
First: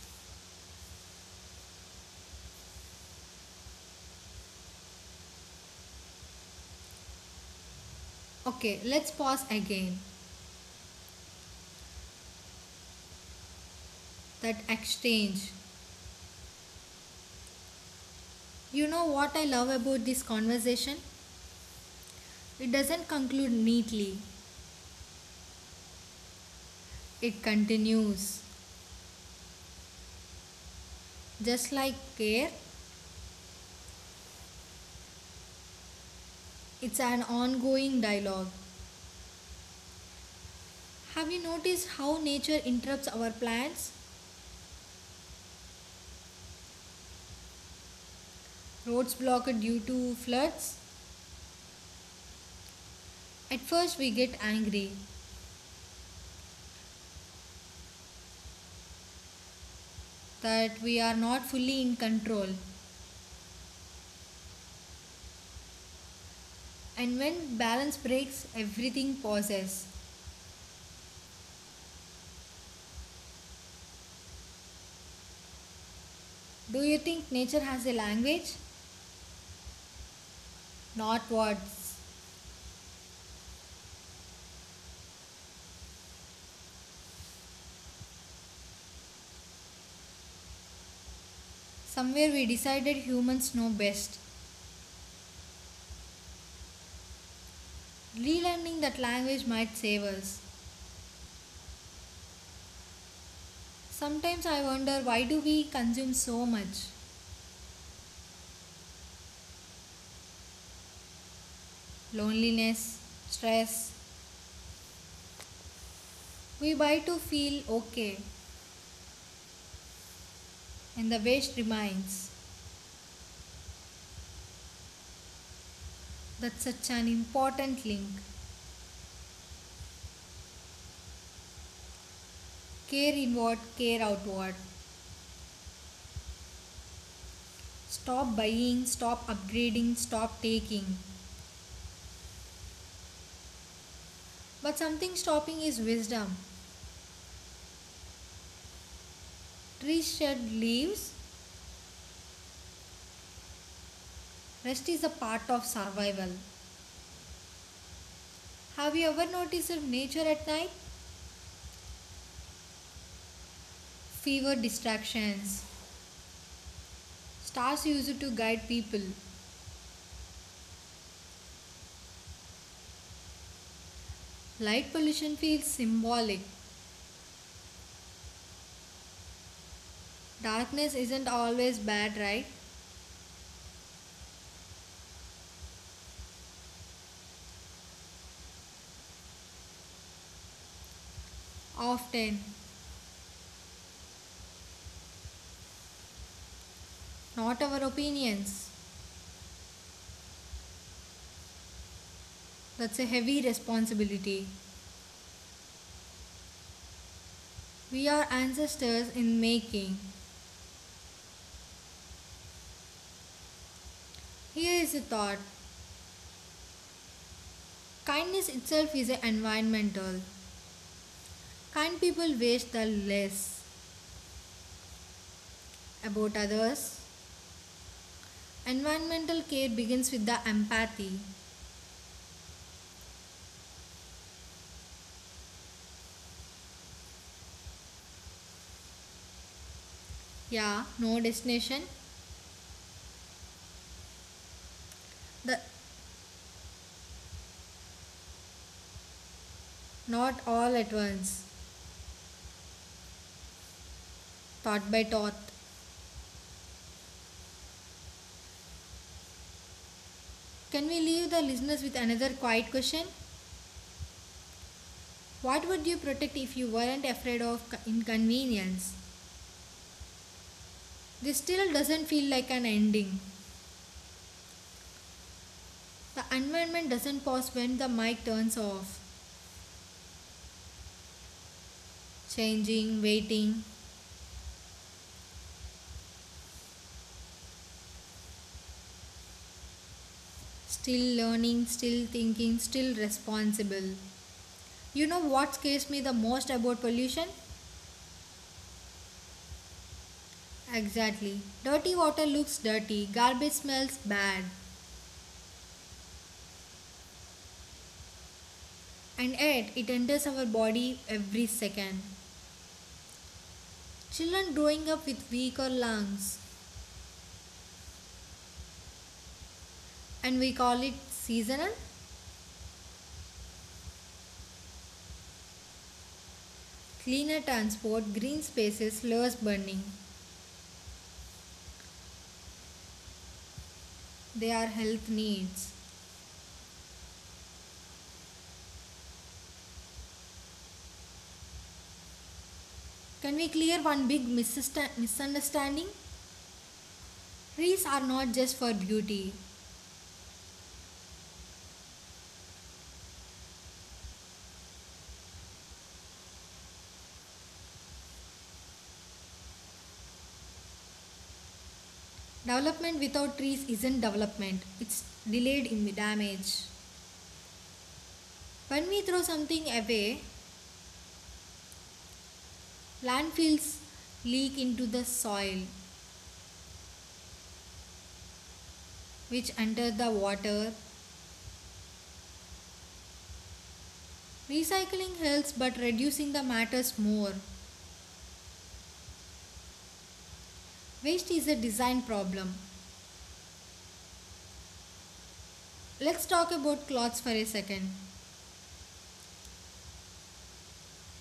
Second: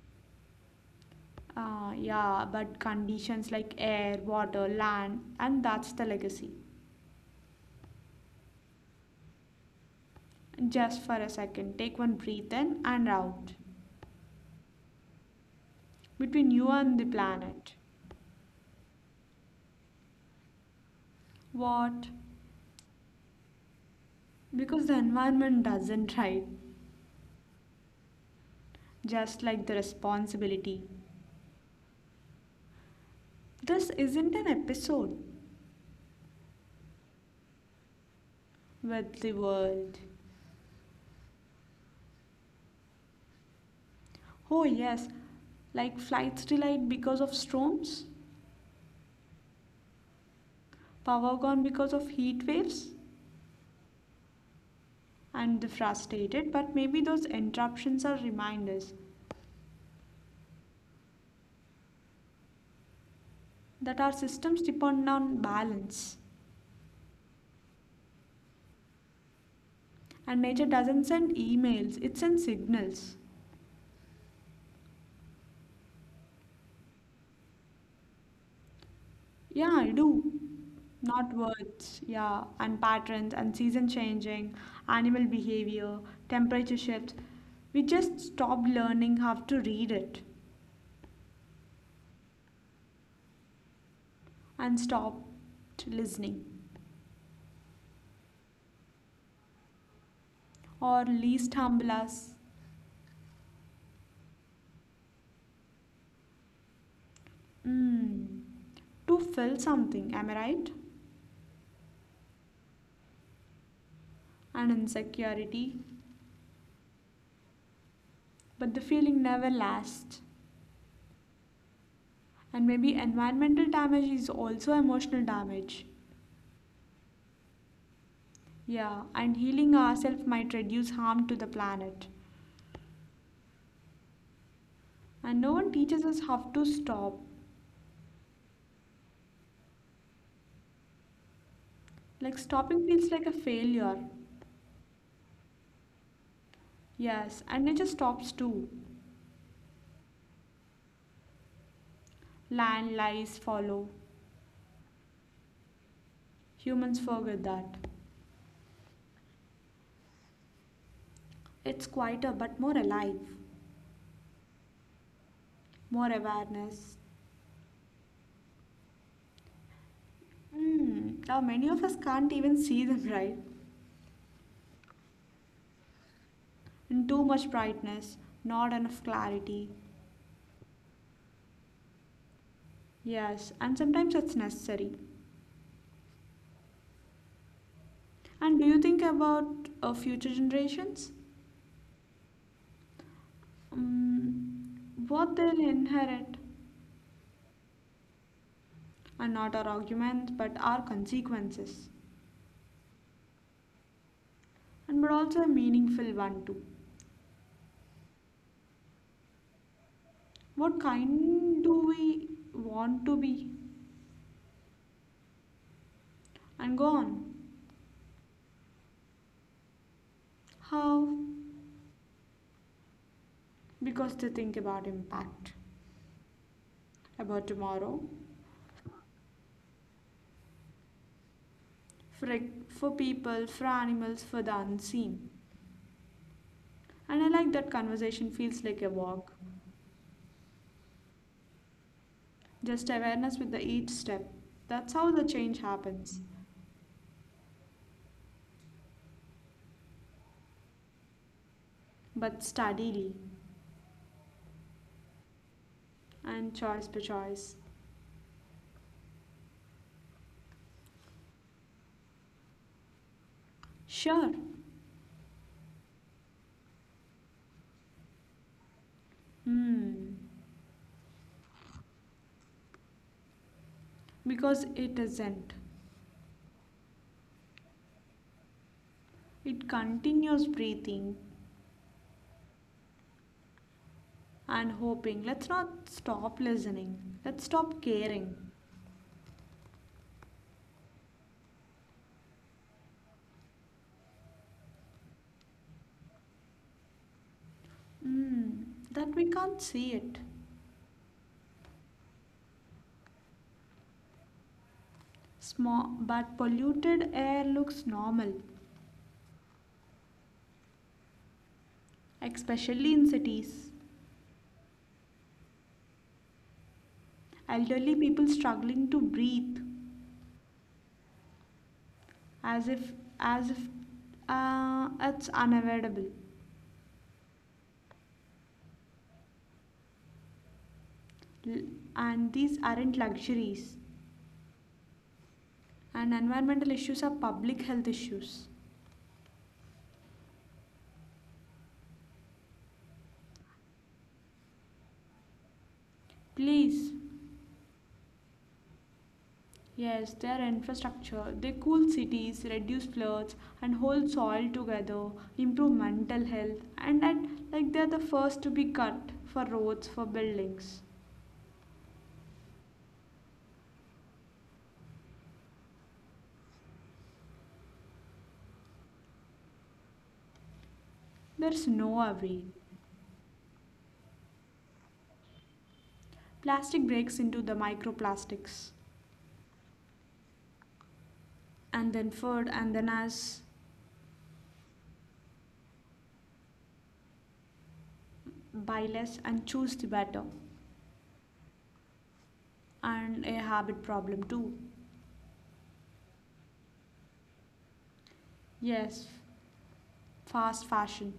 Speaker 2: Yeah, but conditions like air, water, land, and that's the legacy.
Speaker 1: Okay, let's pause again.
Speaker 2: Just for a second, take one breath in and out.
Speaker 1: That exchange.
Speaker 2: Between you and the planet.
Speaker 1: You know what I love about this conversation?
Speaker 2: What?
Speaker 1: It doesn't conclude neatly,
Speaker 2: Because the environment doesn't, right?
Speaker 1: it continues.
Speaker 2: Just like the responsibility.
Speaker 1: Just like care,
Speaker 2: This isn't an episode
Speaker 1: it's an ongoing dialogue.
Speaker 2: with the world.
Speaker 1: Have you noticed how nature interrupts our plans?
Speaker 2: Oh, yes, like flights delayed because of storms,
Speaker 1: Roads blocked due to floods?
Speaker 2: power gone because of heat waves,
Speaker 1: At first, we get angry
Speaker 2: and the frustrated. But maybe those interruptions are reminders
Speaker 1: that we are not fully in control.
Speaker 2: that our systems depend on balance.
Speaker 1: And when balance breaks, everything pauses.
Speaker 2: And nature doesn't send emails, it sends signals.
Speaker 1: Do you think nature has a language?
Speaker 2: Yeah, I do.
Speaker 1: Not
Speaker 2: Not
Speaker 1: words.
Speaker 2: words, yeah, and patterns and season changing, animal behavior, temperature shifts. We just stopped learning how to read it
Speaker 1: Somewhere we decided humans know best.
Speaker 2: and stopped listening.
Speaker 1: Relearning that language might save us.
Speaker 2: Or least humble.
Speaker 1: Sometimes I wonder why do we consume so much?
Speaker 2: mm, to fill something, am I right?
Speaker 1: Loneliness, stress.
Speaker 2: And insecurity.
Speaker 1: We buy to feel okay
Speaker 2: But the feeling never lasts.
Speaker 1: and the waste remains.
Speaker 2: And maybe environmental damage is also emotional damage.
Speaker 1: That's such an important link.
Speaker 2: Yeah, and healing ourselves might reduce harm to the planet.
Speaker 1: Care inward, care outward.
Speaker 2: And no one teaches us how to stop.
Speaker 1: Stop buying, stop upgrading, stop taking.
Speaker 2: Like stopping feels like a failure.
Speaker 1: But something stopping is wisdom.
Speaker 2: Yes, and nature stops too.
Speaker 1: Trees shed leaves,
Speaker 2: Land lies follow.
Speaker 1: rest is a part of survival.
Speaker 2: Humans forget that.
Speaker 1: Have you ever noticed nature at night?
Speaker 2: It's quieter but more alive.
Speaker 1: Fewer distractions,
Speaker 2: More awareness.
Speaker 1: stars used to guide people.
Speaker 2: Hmm. Now, many of us can't even see them, right?
Speaker 1: Light pollution feels symbolic.
Speaker 2: And too much brightness, not enough clarity.
Speaker 1: Darkness isn't always bad, right?
Speaker 2: Yes, and sometimes it's necessary. And do you think about future generations?
Speaker 1: Often.
Speaker 2: Um, what they'll inherit,
Speaker 1: Not our opinions.
Speaker 2: and not our arguments, but our consequences,
Speaker 1: That's a heavy responsibility.
Speaker 2: and but also a meaningful one too.
Speaker 1: We are ancestors in making.
Speaker 2: What kind do we want to be?
Speaker 1: Here is a thought,
Speaker 2: And go on.
Speaker 1: kindness itself is a environmental.
Speaker 2: How?
Speaker 1: Kind people waste the less
Speaker 2: Because they think about impact,
Speaker 1: about others.
Speaker 2: about tomorrow,
Speaker 1: Environmental care begins with the empathy.
Speaker 2: for, for people, for animals, for the unseen. And I like that conversation feels like a walk,
Speaker 1: Yeah, no destination,
Speaker 2: just awareness with the each step. That's
Speaker 1: the
Speaker 2: how the change happens,
Speaker 1: not all at once,
Speaker 2: but steadily
Speaker 1: thought by thought.
Speaker 2: and choice by choice.
Speaker 1: Can we leave the listeners with another quiet question?
Speaker 2: Sure.
Speaker 1: What would you protect if you weren't afraid of inconvenience?
Speaker 2: Hmm.
Speaker 1: This still doesn't feel like an ending.
Speaker 2: Because it isn't.
Speaker 1: The environment doesn't pause when the mic turns off.
Speaker 2: It continues breathing
Speaker 1: Changing, waiting,
Speaker 2: and hoping. Let's not stop listening. Let's stop caring.
Speaker 1: still learning, still thinking, still responsible. You know what scares me the most about pollution?
Speaker 2: Mm, that we can't see it.
Speaker 1: Exactly. Dirty water looks dirty, garbage smells bad,
Speaker 2: Small but polluted air looks normal,
Speaker 1: and yet it enters our body every second.
Speaker 2: especially in cities.
Speaker 1: Children growing up with weaker lungs,
Speaker 2: Elderly people struggling to breathe
Speaker 1: and we call it seasonal,
Speaker 2: as if as if it's unavoidable.
Speaker 1: cleaner transport, green spaces, less burning.
Speaker 2: L- And these aren't luxuries.
Speaker 1: They are health needs.
Speaker 2: And environmental issues are public health issues.
Speaker 1: Can we clear one big misunderstanding?
Speaker 2: Please.
Speaker 1: Trees are not just for beauty.
Speaker 2: Yes, their infrastructure, they cool cities, reduce floods, and hold soil together, improve mental health, and at, like they're the first to be cut for roads for buildings.
Speaker 1: Development without trees isn't development, it's delayed in damage. When we throw something away,
Speaker 2: There's no away.
Speaker 1: landfills leak into the soil,
Speaker 2: Plastic breaks into the microplastics,
Speaker 1: which enter the water.
Speaker 2: and then food, and then as
Speaker 1: Recycling helps, but reducing the matters more.
Speaker 2: buy less and choose the better,
Speaker 1: Waste is a design problem.
Speaker 2: and a habit problem too.
Speaker 1: Let's talk about clothes for a second.
Speaker 2: Yes, fast fashion,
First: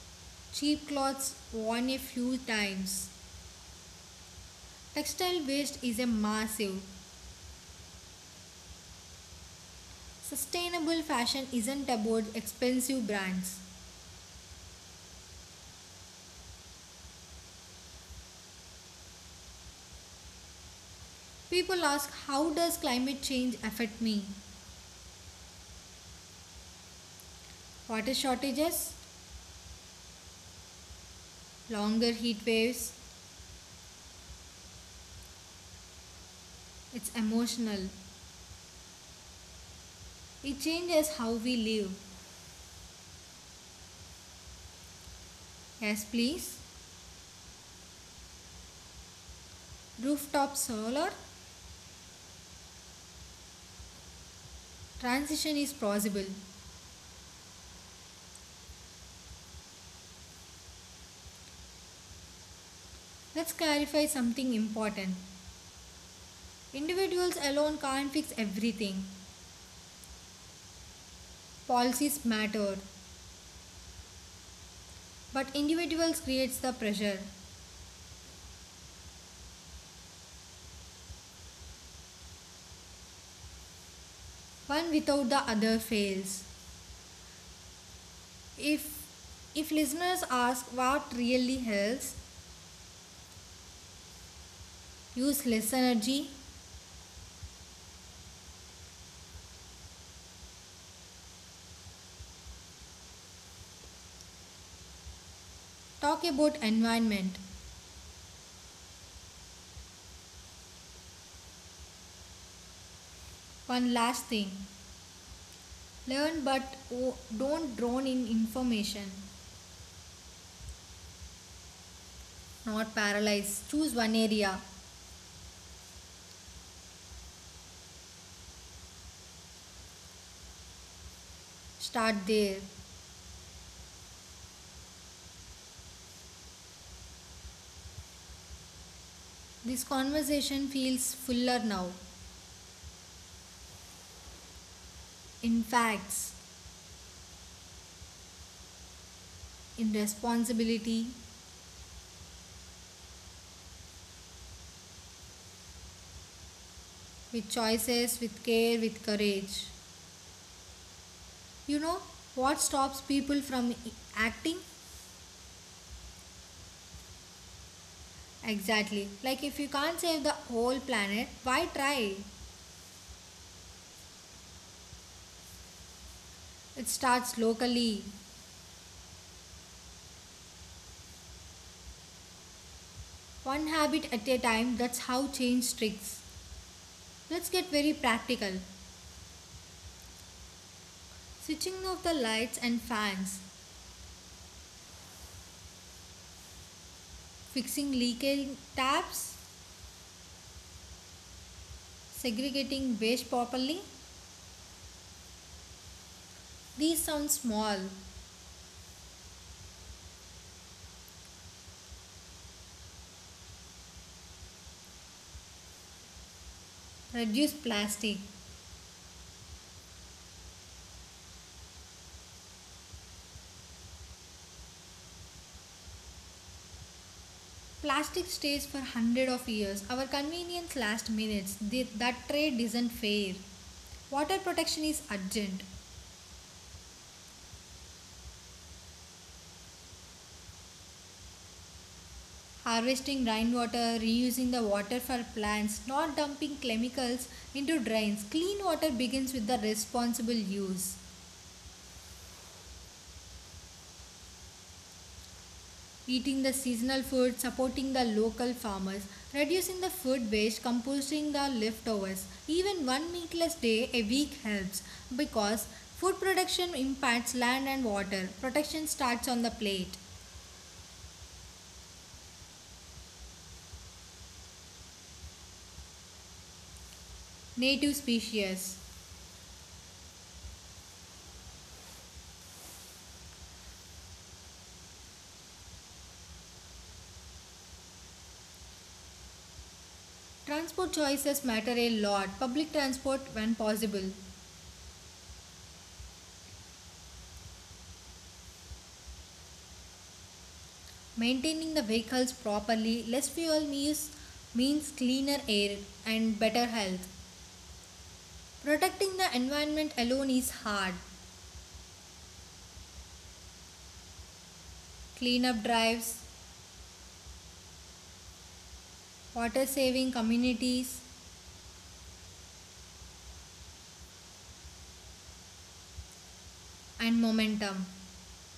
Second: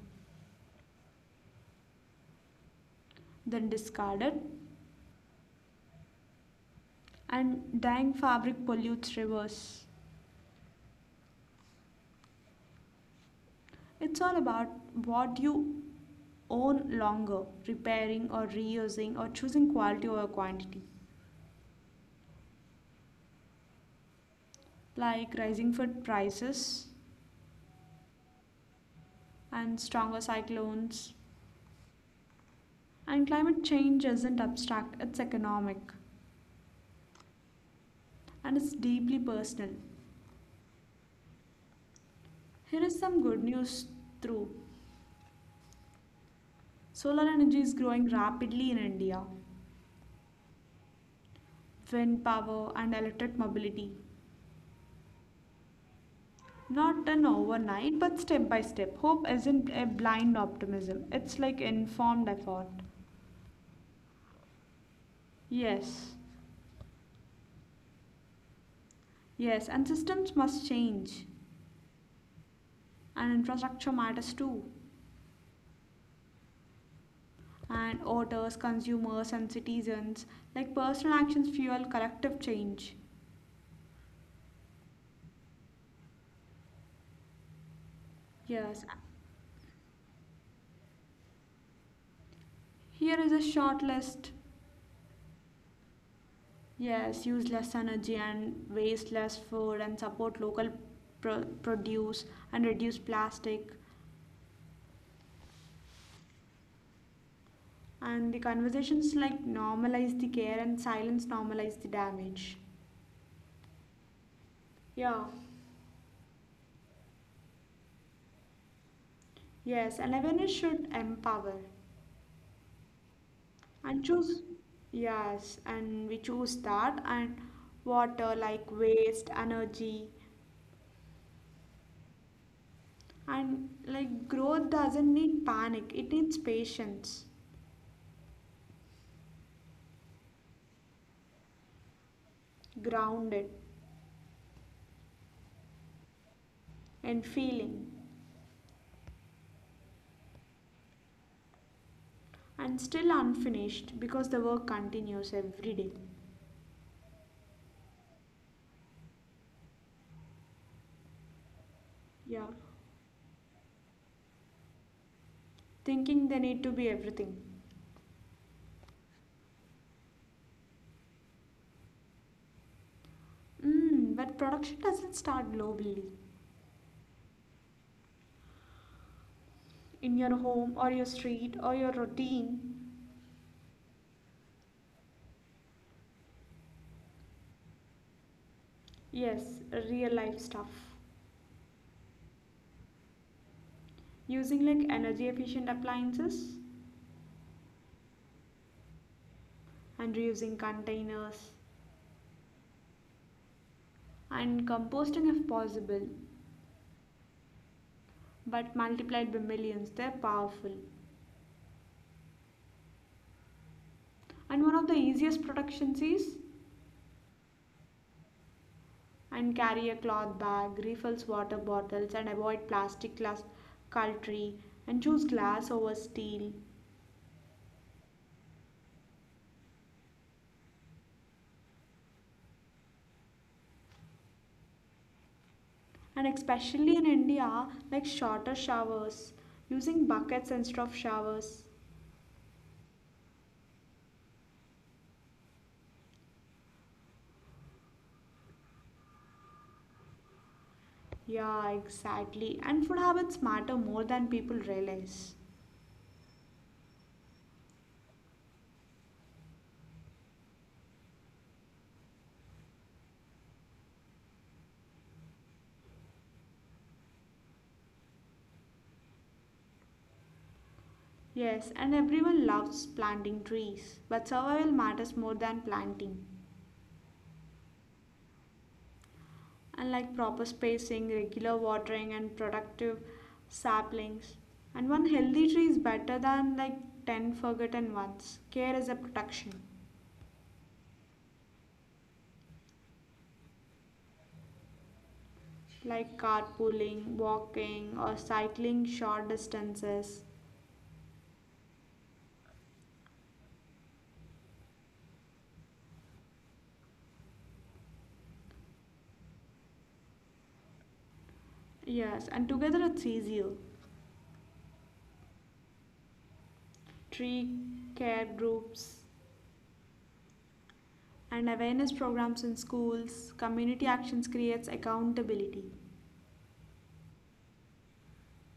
Speaker 1: Cheap clothes worn a few times.
Speaker 2: then discarded,
Speaker 1: Textile waste is a massive.
Speaker 2: and dying fabric pollutes rivers.
Speaker 1: Sustainable fashion isn't about expensive brands.
Speaker 2: It's all about what you own longer, repairing or reusing or choosing quality over quantity,
Speaker 1: People ask how does climate change affect me?
Speaker 2: like rising food prices
Speaker 1: Water shortages,
Speaker 2: and stronger cyclones.
Speaker 1: longer heat waves.
Speaker 2: And climate change isn't abstract, it's economic
Speaker 1: It's emotional.
Speaker 2: and it's deeply personal.
Speaker 1: It changes how we live.
Speaker 2: Here is some good news through
Speaker 1: Yes, please.
Speaker 2: solar energy is growing rapidly in India,
Speaker 1: Rooftop solar
Speaker 2: wind power, and electric mobility.
Speaker 1: transition is possible.
Speaker 2: Not done overnight, but step by step. Hope isn't a blind optimism, it's like informed effort.
Speaker 1: Let's clarify something important.
Speaker 2: Yes,
Speaker 1: Individuals alone can't fix everything.
Speaker 2: yes, and systems must change,
Speaker 1: Policies matter,
Speaker 2: and infrastructure matters too.
Speaker 1: but individuals creates the pressure.
Speaker 2: And voters, consumers, and citizens, like personal actions, fuel collective change.
Speaker 1: One without the other fails.
Speaker 2: Yes,
Speaker 1: If if listeners ask what really helps,
Speaker 2: here is a short list.
Speaker 1: use less energy,
Speaker 2: Yes, use less energy and waste less food and support local produce and reduce plastic.
Speaker 1: talk about environment.
Speaker 2: And the conversations like normalize the care and silence normalize the damage.
Speaker 1: One last thing,
Speaker 2: Yeah,
Speaker 1: learn but don't drown in information.
Speaker 2: yes, and awareness should empower
Speaker 1: Not paralyze. Choose
Speaker 2: and
Speaker 1: one
Speaker 2: choose.
Speaker 1: area.
Speaker 2: Yes, and we choose that and water like waste, energy,
Speaker 1: Start there.
Speaker 2: and like growth doesn't need panic, it needs patience,
Speaker 1: This conversation feels fuller now.
Speaker 2: grounded,
Speaker 1: In facts,
Speaker 2: and feeling,
Speaker 1: in responsibility,
Speaker 2: and still unfinished because the work continues every day.
Speaker 1: with choices, with care, with courage. You know what
Speaker 2: Yeah,
Speaker 1: stops people from acting?
Speaker 2: thinking they need to be everything.
Speaker 1: Exactly. Like if you can't save the whole planet, why try?
Speaker 2: But production doesn't start globally.
Speaker 1: It starts locally,
Speaker 2: In your home or your street or your routine.
Speaker 1: one habit at a time. That's how change sticks. Let's get very practical.
Speaker 2: Yes, real life stuff.
Speaker 1: Switching off the lights and fans,
Speaker 2: Using like energy efficient appliances
Speaker 1: fixing leaking taps,
Speaker 2: and reusing containers
Speaker 1: segregating waste properly.
Speaker 2: and composting if possible.
Speaker 1: These sound small.
Speaker 2: But multiplied by millions, they're powerful. And one of the easiest productions is
Speaker 1: Reduce plastic.
Speaker 2: and carry a cloth bag, refills water bottles and avoid plastic glass cutlery and choose glass over steel
Speaker 1: Plastic stays for hundred of years. Our convenience lasts minutes. That trade isn't fair. Water protection is urgent.
Speaker 2: and especially in India, like shorter showers, using buckets instead of showers.
Speaker 1: Harvesting rainwater, reusing the water for plants, not dumping chemicals into drains. Clean water begins with the responsible use.
Speaker 2: Yeah, exactly. And food habits matter more than people realize.
Speaker 1: Eating the seasonal food, supporting the local farmers, reducing the food waste, composting the leftovers. Even one meatless day a week helps because food production impacts land and water. Protection starts on the plate.
Speaker 2: Yes, and everyone loves planting trees, but survival matters more than planting.
Speaker 1: Native species.
Speaker 2: And like proper spacing, regular watering, and productive saplings. And one healthy tree is better than like 10 forgotten ones. Care is a protection.
Speaker 1: Transport choices matter a lot. Public transport when possible.
Speaker 2: Like carpooling, walking, or cycling short distances.
Speaker 1: Maintaining the vehicles properly, less fuel use means cleaner air and better health. Protecting the environment alone is hard,
Speaker 2: Yes, and together it's easier.
Speaker 1: cleanup drives,
Speaker 2: Tree care groups
Speaker 1: water saving communities,
Speaker 2: and awareness programs in schools, community actions creates accountability.
Speaker 1: and momentum.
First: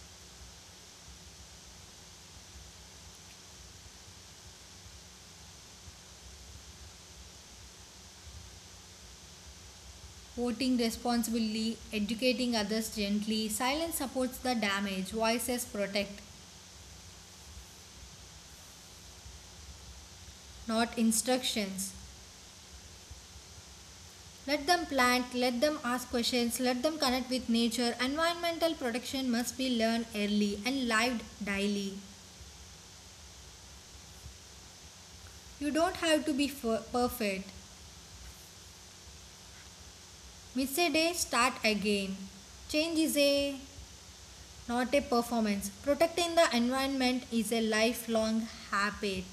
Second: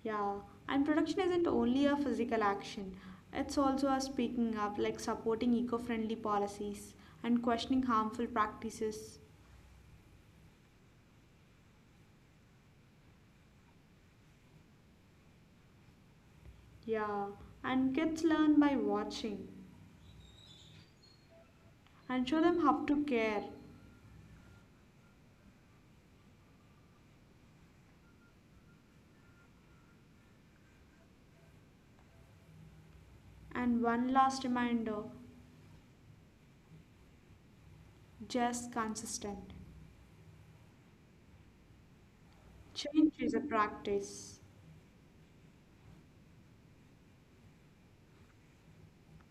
Speaker 2: Yeah, and production isn't only a physical action, it's also a speaking up, like supporting eco friendly policies and questioning harmful practices.
Speaker 1: Voting responsibly, educating others gently, silence supports the damage, voices protect,
Speaker 2: Yeah, and kids learn by watching
Speaker 1: not instructions.
Speaker 2: and show them how to care.
Speaker 1: Let them plant, let them ask questions, let them connect with nature. Environmental protection must be learned early and lived daily.
Speaker 2: And one last reminder,
Speaker 1: You don't have to be perfect.
Speaker 2: just consistent.
Speaker 1: Miss a day, start again. Change
Speaker 2: Change
Speaker 1: is
Speaker 2: is a
Speaker 1: a
Speaker 2: practice.
Speaker 1: not a performance. Protecting the environment is a lifelong habit.